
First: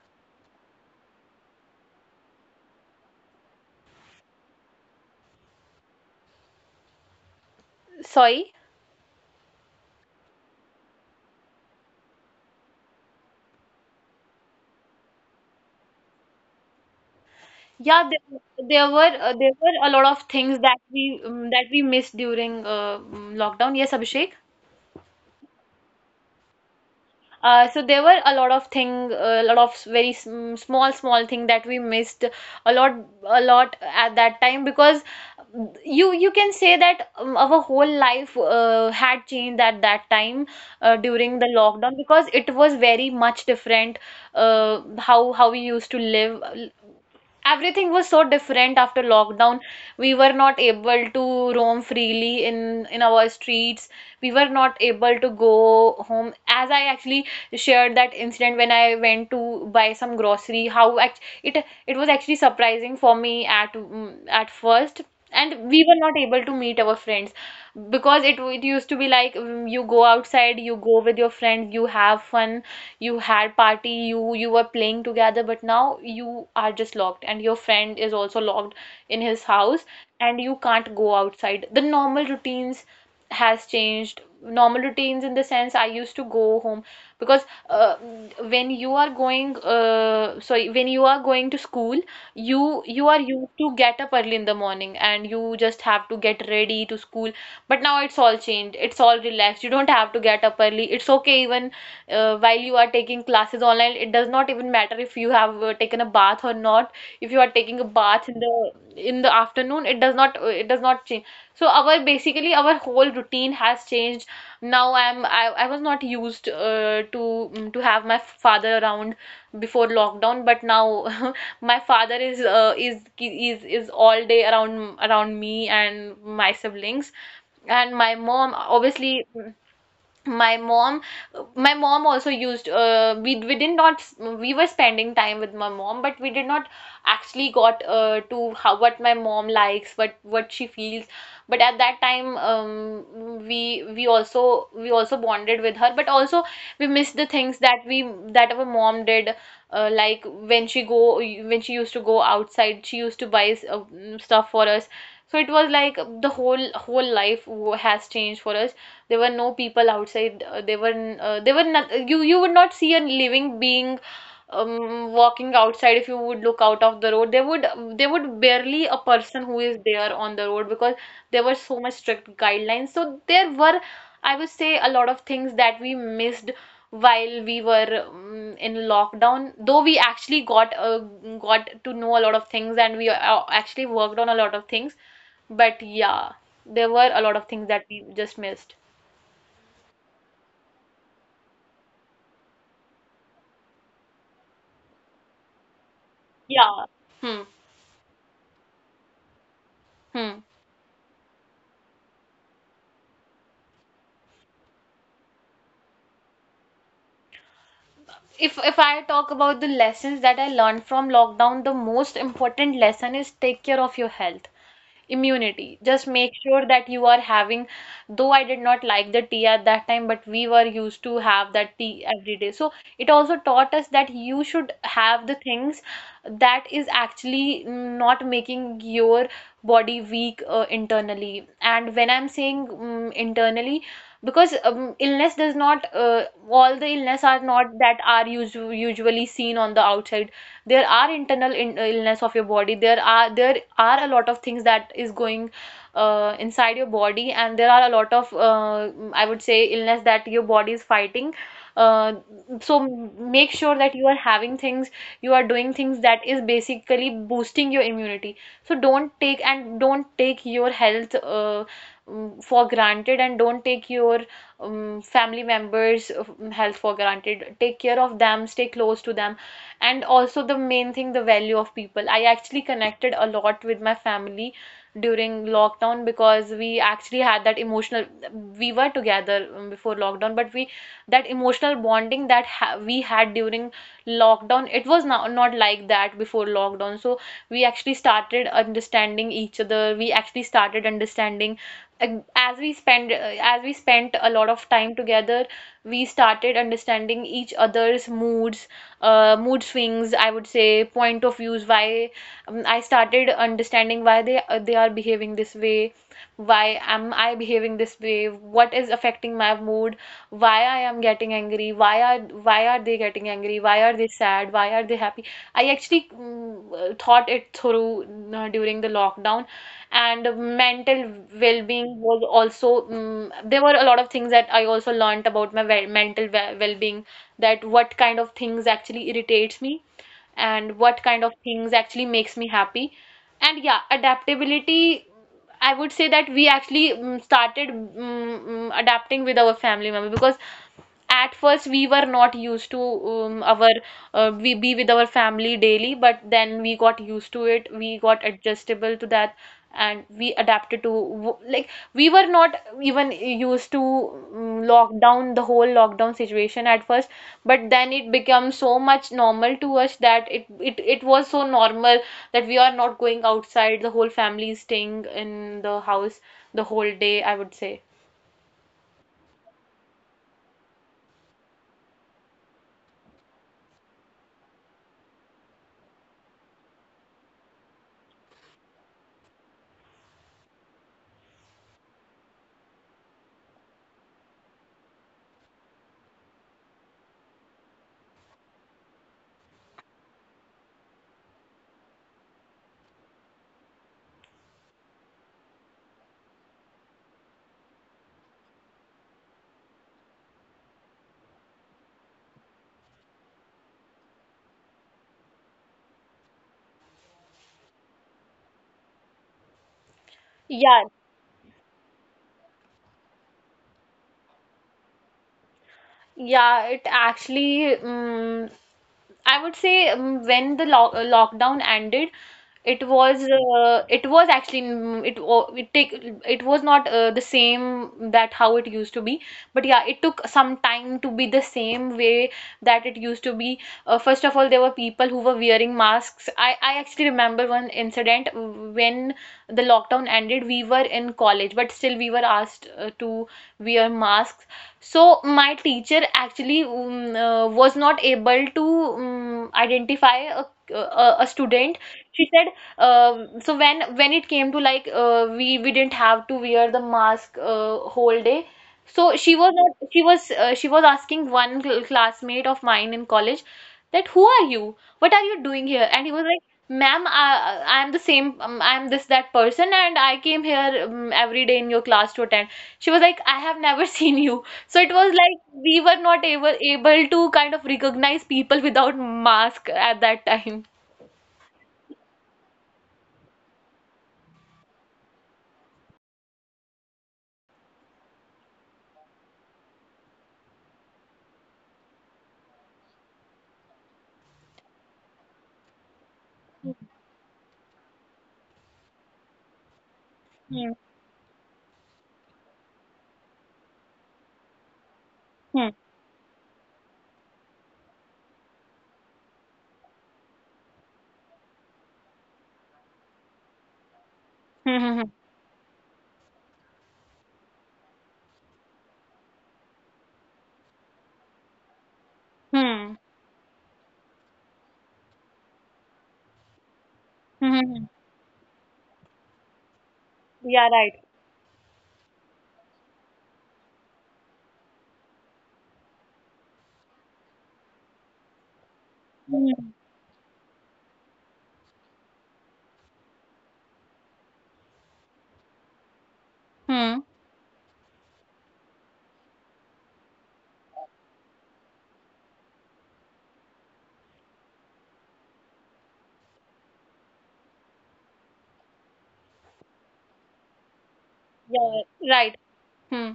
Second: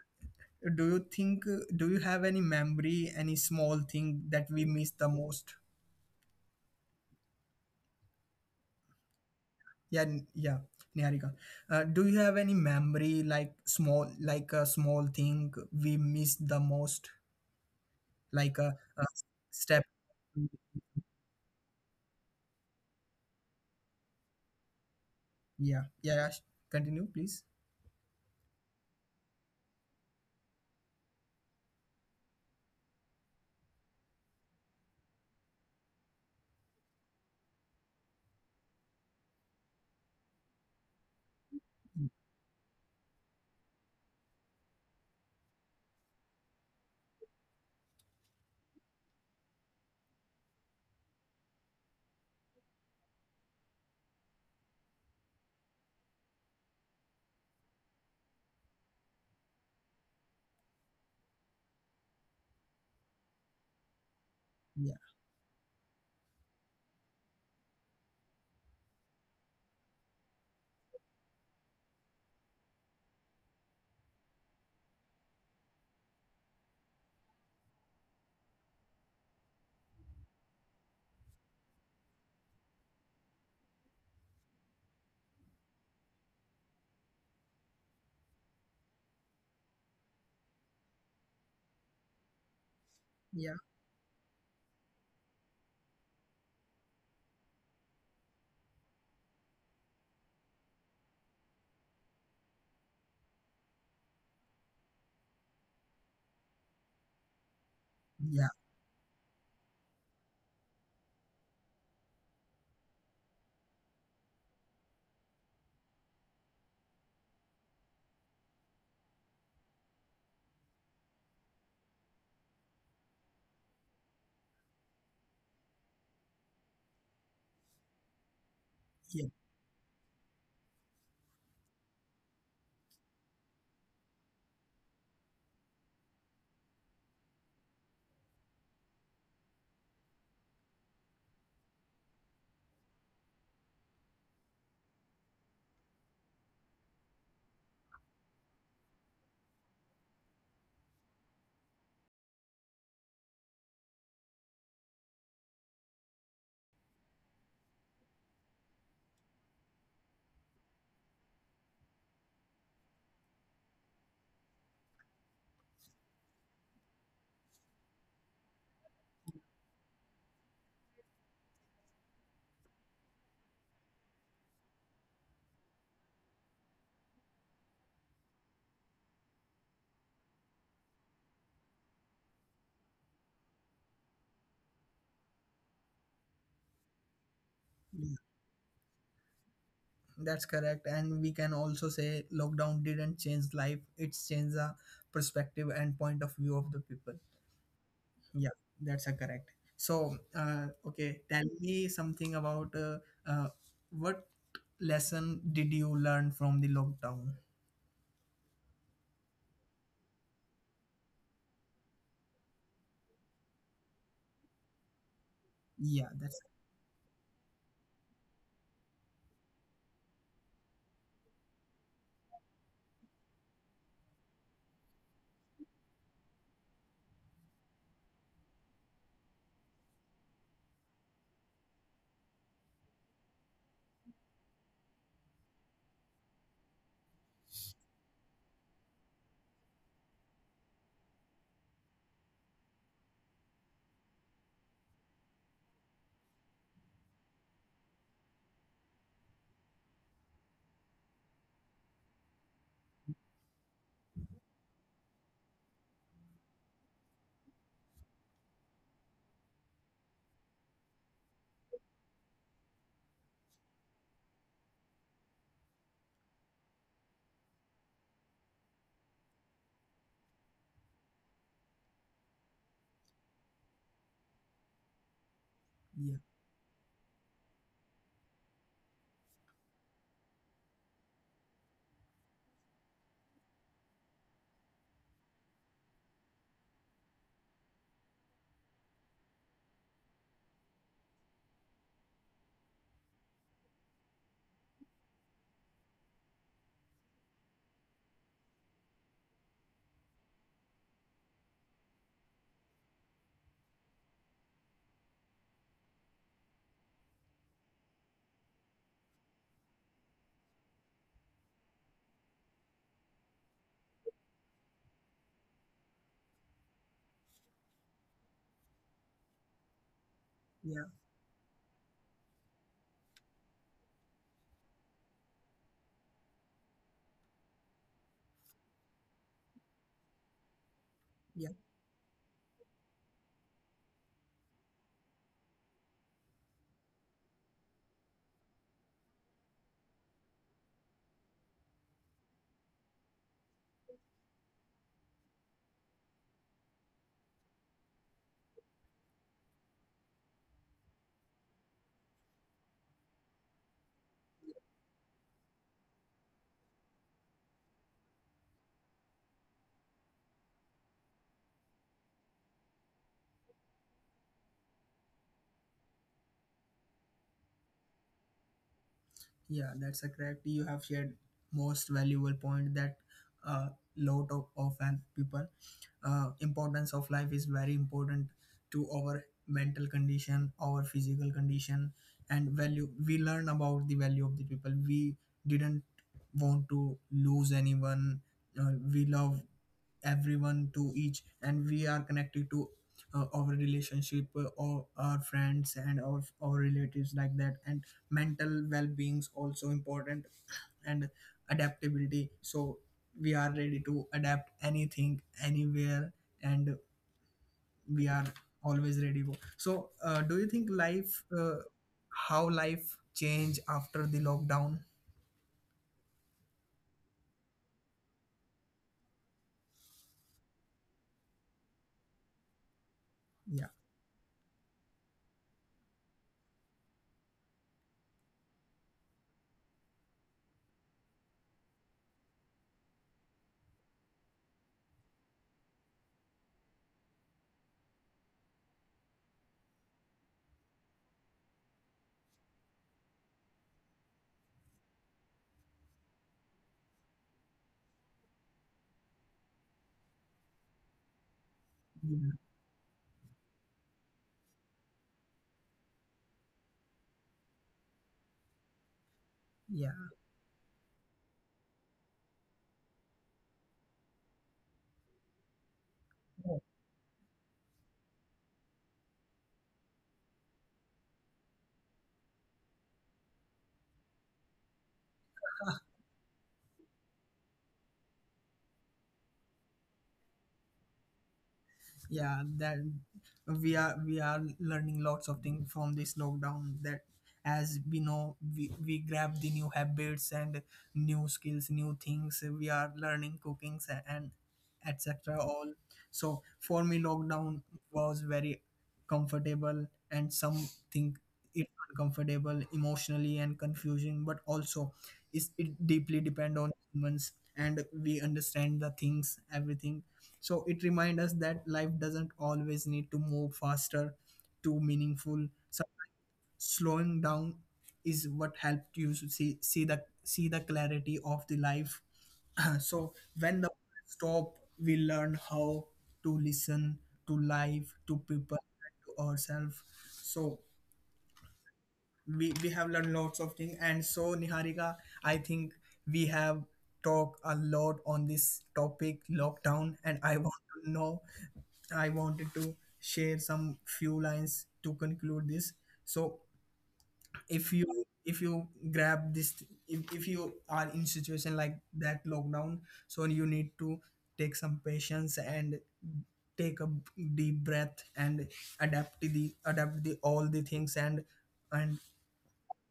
A: do you think uh, do you have any memory, any small thing that we miss the most?
B: Sorry.
A: Yeah n- yeah, niharika, uh, do you have any memory, like small, like a small thing we miss the most,
B: Yeah,
A: like
B: there,
A: a,
B: there were
A: a
B: uh, there were a
A: step?
B: lot of things that we um, that we missed during uh, um, lockdown. Yes, Abhishek.
A: Yeah, yeah, yeah, continue please.
B: Uh, so there were a lot of thing, a lot of very sm- small, small thing that we missed a lot, a lot at that time, because you you can say that um, our whole life uh, had changed at that time uh, during the lockdown,
A: Yeah,
B: because it was very much different uh, how how we used to live. Everything was so different after lockdown. We were not able to roam freely in in our streets. We were not able to go home. As I actually shared that incident when I went to buy some grocery, how act- it it was actually surprising for me at mm, at first. And we were not able to meet our friends, because it, it used to be like, mm, you go outside, you go with your friends, you have fun, you had party, you you were playing together. But now you are just locked, and your friend is also locked in his house, and you can't go outside. The normal routines has changed. Normal routines in the sense, I used to go home because uh, when you are going uh, sorry when you are going to school, you you are used
A: yeah,
B: to get up early in the morning, and you just have to get ready to school. But now it's all changed, it's all relaxed. You don't have to get up early. It's okay, even uh, while you are taking classes online, it does not even matter if you have uh, taken a bath or not. If you are taking a bath in
A: yeah,
B: the in the afternoon, it does not uh, it does not change. So our— basically, our whole routine has changed. Now i'm i, I was not used uh, to mm, to have my father around before lockdown. But now my father is uh, is is is all day around around me and my siblings, and my mom obviously.
A: yeah,
B: My mom, my mom also used uh, we we did not— we were spending time with my mom, but we did not actually got uh, to how, what my mom likes, what what she feels. But at that time, um, we we also— we also bonded with her, but also we missed the things that we— that our mom did, uh, like when she go when she used to go outside, she used to buy uh, stuff for us. So it was like the whole whole life wo- has changed for us. There were no people outside. Uh, there were n- uh, there were not— you you would not see a living being um, walking outside. If you would look out of the road, there would there would barely a person who is there on the road, because there were so much strict guidelines. So there were, I would say, a lot of things that we missed while we were um, in lockdown, though we actually got uh, got to know a lot of things, and we uh, actually worked on a lot of things. But yeah, there were a lot of things that we
A: yeah.
B: just missed.
A: That's correct. And we can also say lockdown didn't change life, it's changed the perspective and point of view of the
B: Yeah.
A: people.
B: Hmm.
A: Yeah, that's a correct. So,
B: Hmm.
A: uh, okay, tell me something about uh, uh, what lesson did you learn from the lockdown?
B: If if I talk about the lessons that I learned from lockdown, the most important lesson is take care of your health, immunity. Just
A: Yeah,
B: make
A: that's.
B: sure that you are having— though I did not like the tea at that time, but we were used to have that tea every day. So it also taught us that you should have the things that is actually not making your body weak uh, internally. And when I'm saying mm internally, because um, illness does not uh, all the illness are not that are usu usually seen on the outside. There are internal in- uh, illness of your body. There are— there are a lot of things that is going uh, inside your body, and there are a lot of uh, I would say illness that your body is fighting. Uh, so make sure that you are having things, you are doing things that is basically boosting your immunity. So don't take— and don't take your health uh, um, for granted, and don't take your um, family members' um, health for granted. Take care of them, stay close to them. And also the main thing, the value of people. I actually connected a lot with my family during lockdown
A: Yeah,
B: because we actually had that emotional— we were together um, before lockdown, but we— that emotional bonding that ha we had during lockdown, it was not— not like that before lockdown. So we actually started understanding each other. We actually started understanding, ag- as we spend uh, as we spent a lot of time together, we started understanding each other's moods, uh, mood swings, I would say, point of views. Why um, I started understanding why they uh, they are behaving this way, why am I behaving this way, what is affecting my mood, why I am getting angry, why are why are they getting angry, why are they sad, why are they happy. I actually mm, uh, thought it through uh, during the lockdown. And mental
A: yeah,
B: well-being was also— mm there were a lot of things that I also learnt about my well mental well- well-being, that what kind of things actually irritates me, and what kind of things
A: yeah.
B: actually makes me happy. And yeah, adaptability, I would say that we actually mm started mm mm, adapting with our family member, because at first we were not used to um, our uh, we be with our family daily. But then we got used to it, we got adjustable to that, and we adapted to w- like, we were not even used to um, lockdown, the whole lockdown situation at first. But then it became so much normal to us that it it it was so normal that we are not going outside, the whole family is staying in the house the whole day, I would say.
A: Yeah, that's a correct. You have shared most valuable point that uh, lot of often people, uh, importance of life is very important to our mental condition, our physical condition, and value. We learn about the value of the people. We didn't want to lose anyone. Uh, we love everyone to each, and we are connected to uh, our relationship uh, or our friends and our, our relatives like that, and mental well-being is also important, and adaptability. So we are ready to adapt anything anywhere, and we are always ready to. So uh,
B: Yeah.
A: do you think life uh, how life change after the lockdown?
B: Yeah, it actually, um, I would say, um, when the lock lockdown ended, it was uh, it
A: Yeah,
B: was actually, mm, it wa- it take it was not uh, the same that how it used to be. But yeah, it took some time to be the same way that it used to be. Uh, first of all, there were people who were wearing masks. I I actually remember one incident when the lockdown ended. We were in college, but still we were asked uh, to wear masks. So my teacher actually um, uh, was not able to um, identify a, a, a student. She said,
A: yeah,
B: um so when— when it came to like, uh, we we didn't have to wear the mask uh, whole day. So she was not— she was uh, she was asking one cl- classmate of mine in college, that who are you, what are you doing here. And he was like,
A: yeah.
B: ma'am, I I am the same, um, I am this— that person, and I came here um, every day in your class to attend. She was like, I have never seen you. So it was like we were not able able to kind of recognize people without mask at that time.
A: Yeah, that we are, we are learning lots of things from this lockdown, that as we know, we, we grab the new habits and new skills, new things we are learning, cookings and etc, all. So for me, lockdown was very comfortable, and some
B: Hmm.
A: think it's uncomfortable emotionally and confusing, but also is
B: Hmm.
A: it deeply depend on humans, and we understand the things, everything. So it reminds us that life doesn't always need to move faster to
B: Hmm. Hmm.
A: meaningful. So slowing down is what helped you to see see the see the clarity of the life.
B: Hmm.
A: So when the stop, we learn how to listen, to
B: Hmm. Hmm.
A: life, to people, and to ourselves. So
B: Yeah, right.
A: we, we have learned lots of things. And so niharika, I think we have talked a lot on this topic
B: Hmm.
A: lockdown, and I want to know, I wanted to share some few lines to conclude this. So
B: Hmm.
A: if you, if you grab this, if, if you are in situation like that lockdown, so you need to take some patience and take a deep breath and adapt to the adapt the all the things, and
B: Yeah,
A: and
B: right. Hmm.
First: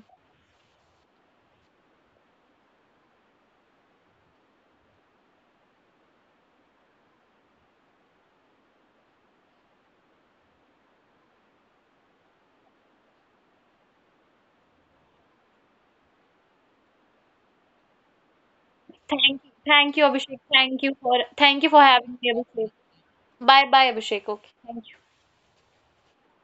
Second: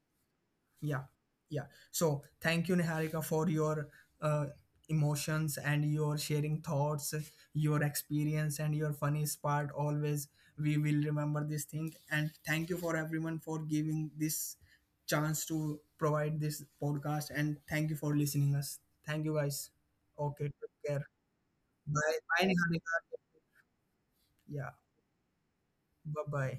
A: yeah, yeah. So thank you niharika for your uh, emotions and your sharing thoughts, your experience and your funniest part. Always we will remember this thing, and thank you for everyone for giving this chance to provide this podcast, and thank you for listening us. Thank you
B: Thank you.
A: guys.
B: Thank you,
A: Okay,
B: Abhishek.
A: take
B: Thank you
A: care.
B: for— thank you for
A: Bye
B: having me,
A: bye
B: Abhishek.
A: niharika.
B: Bye bye, Abhishek. Okay.
A: Yeah,
B: Thank you.
A: bye bye.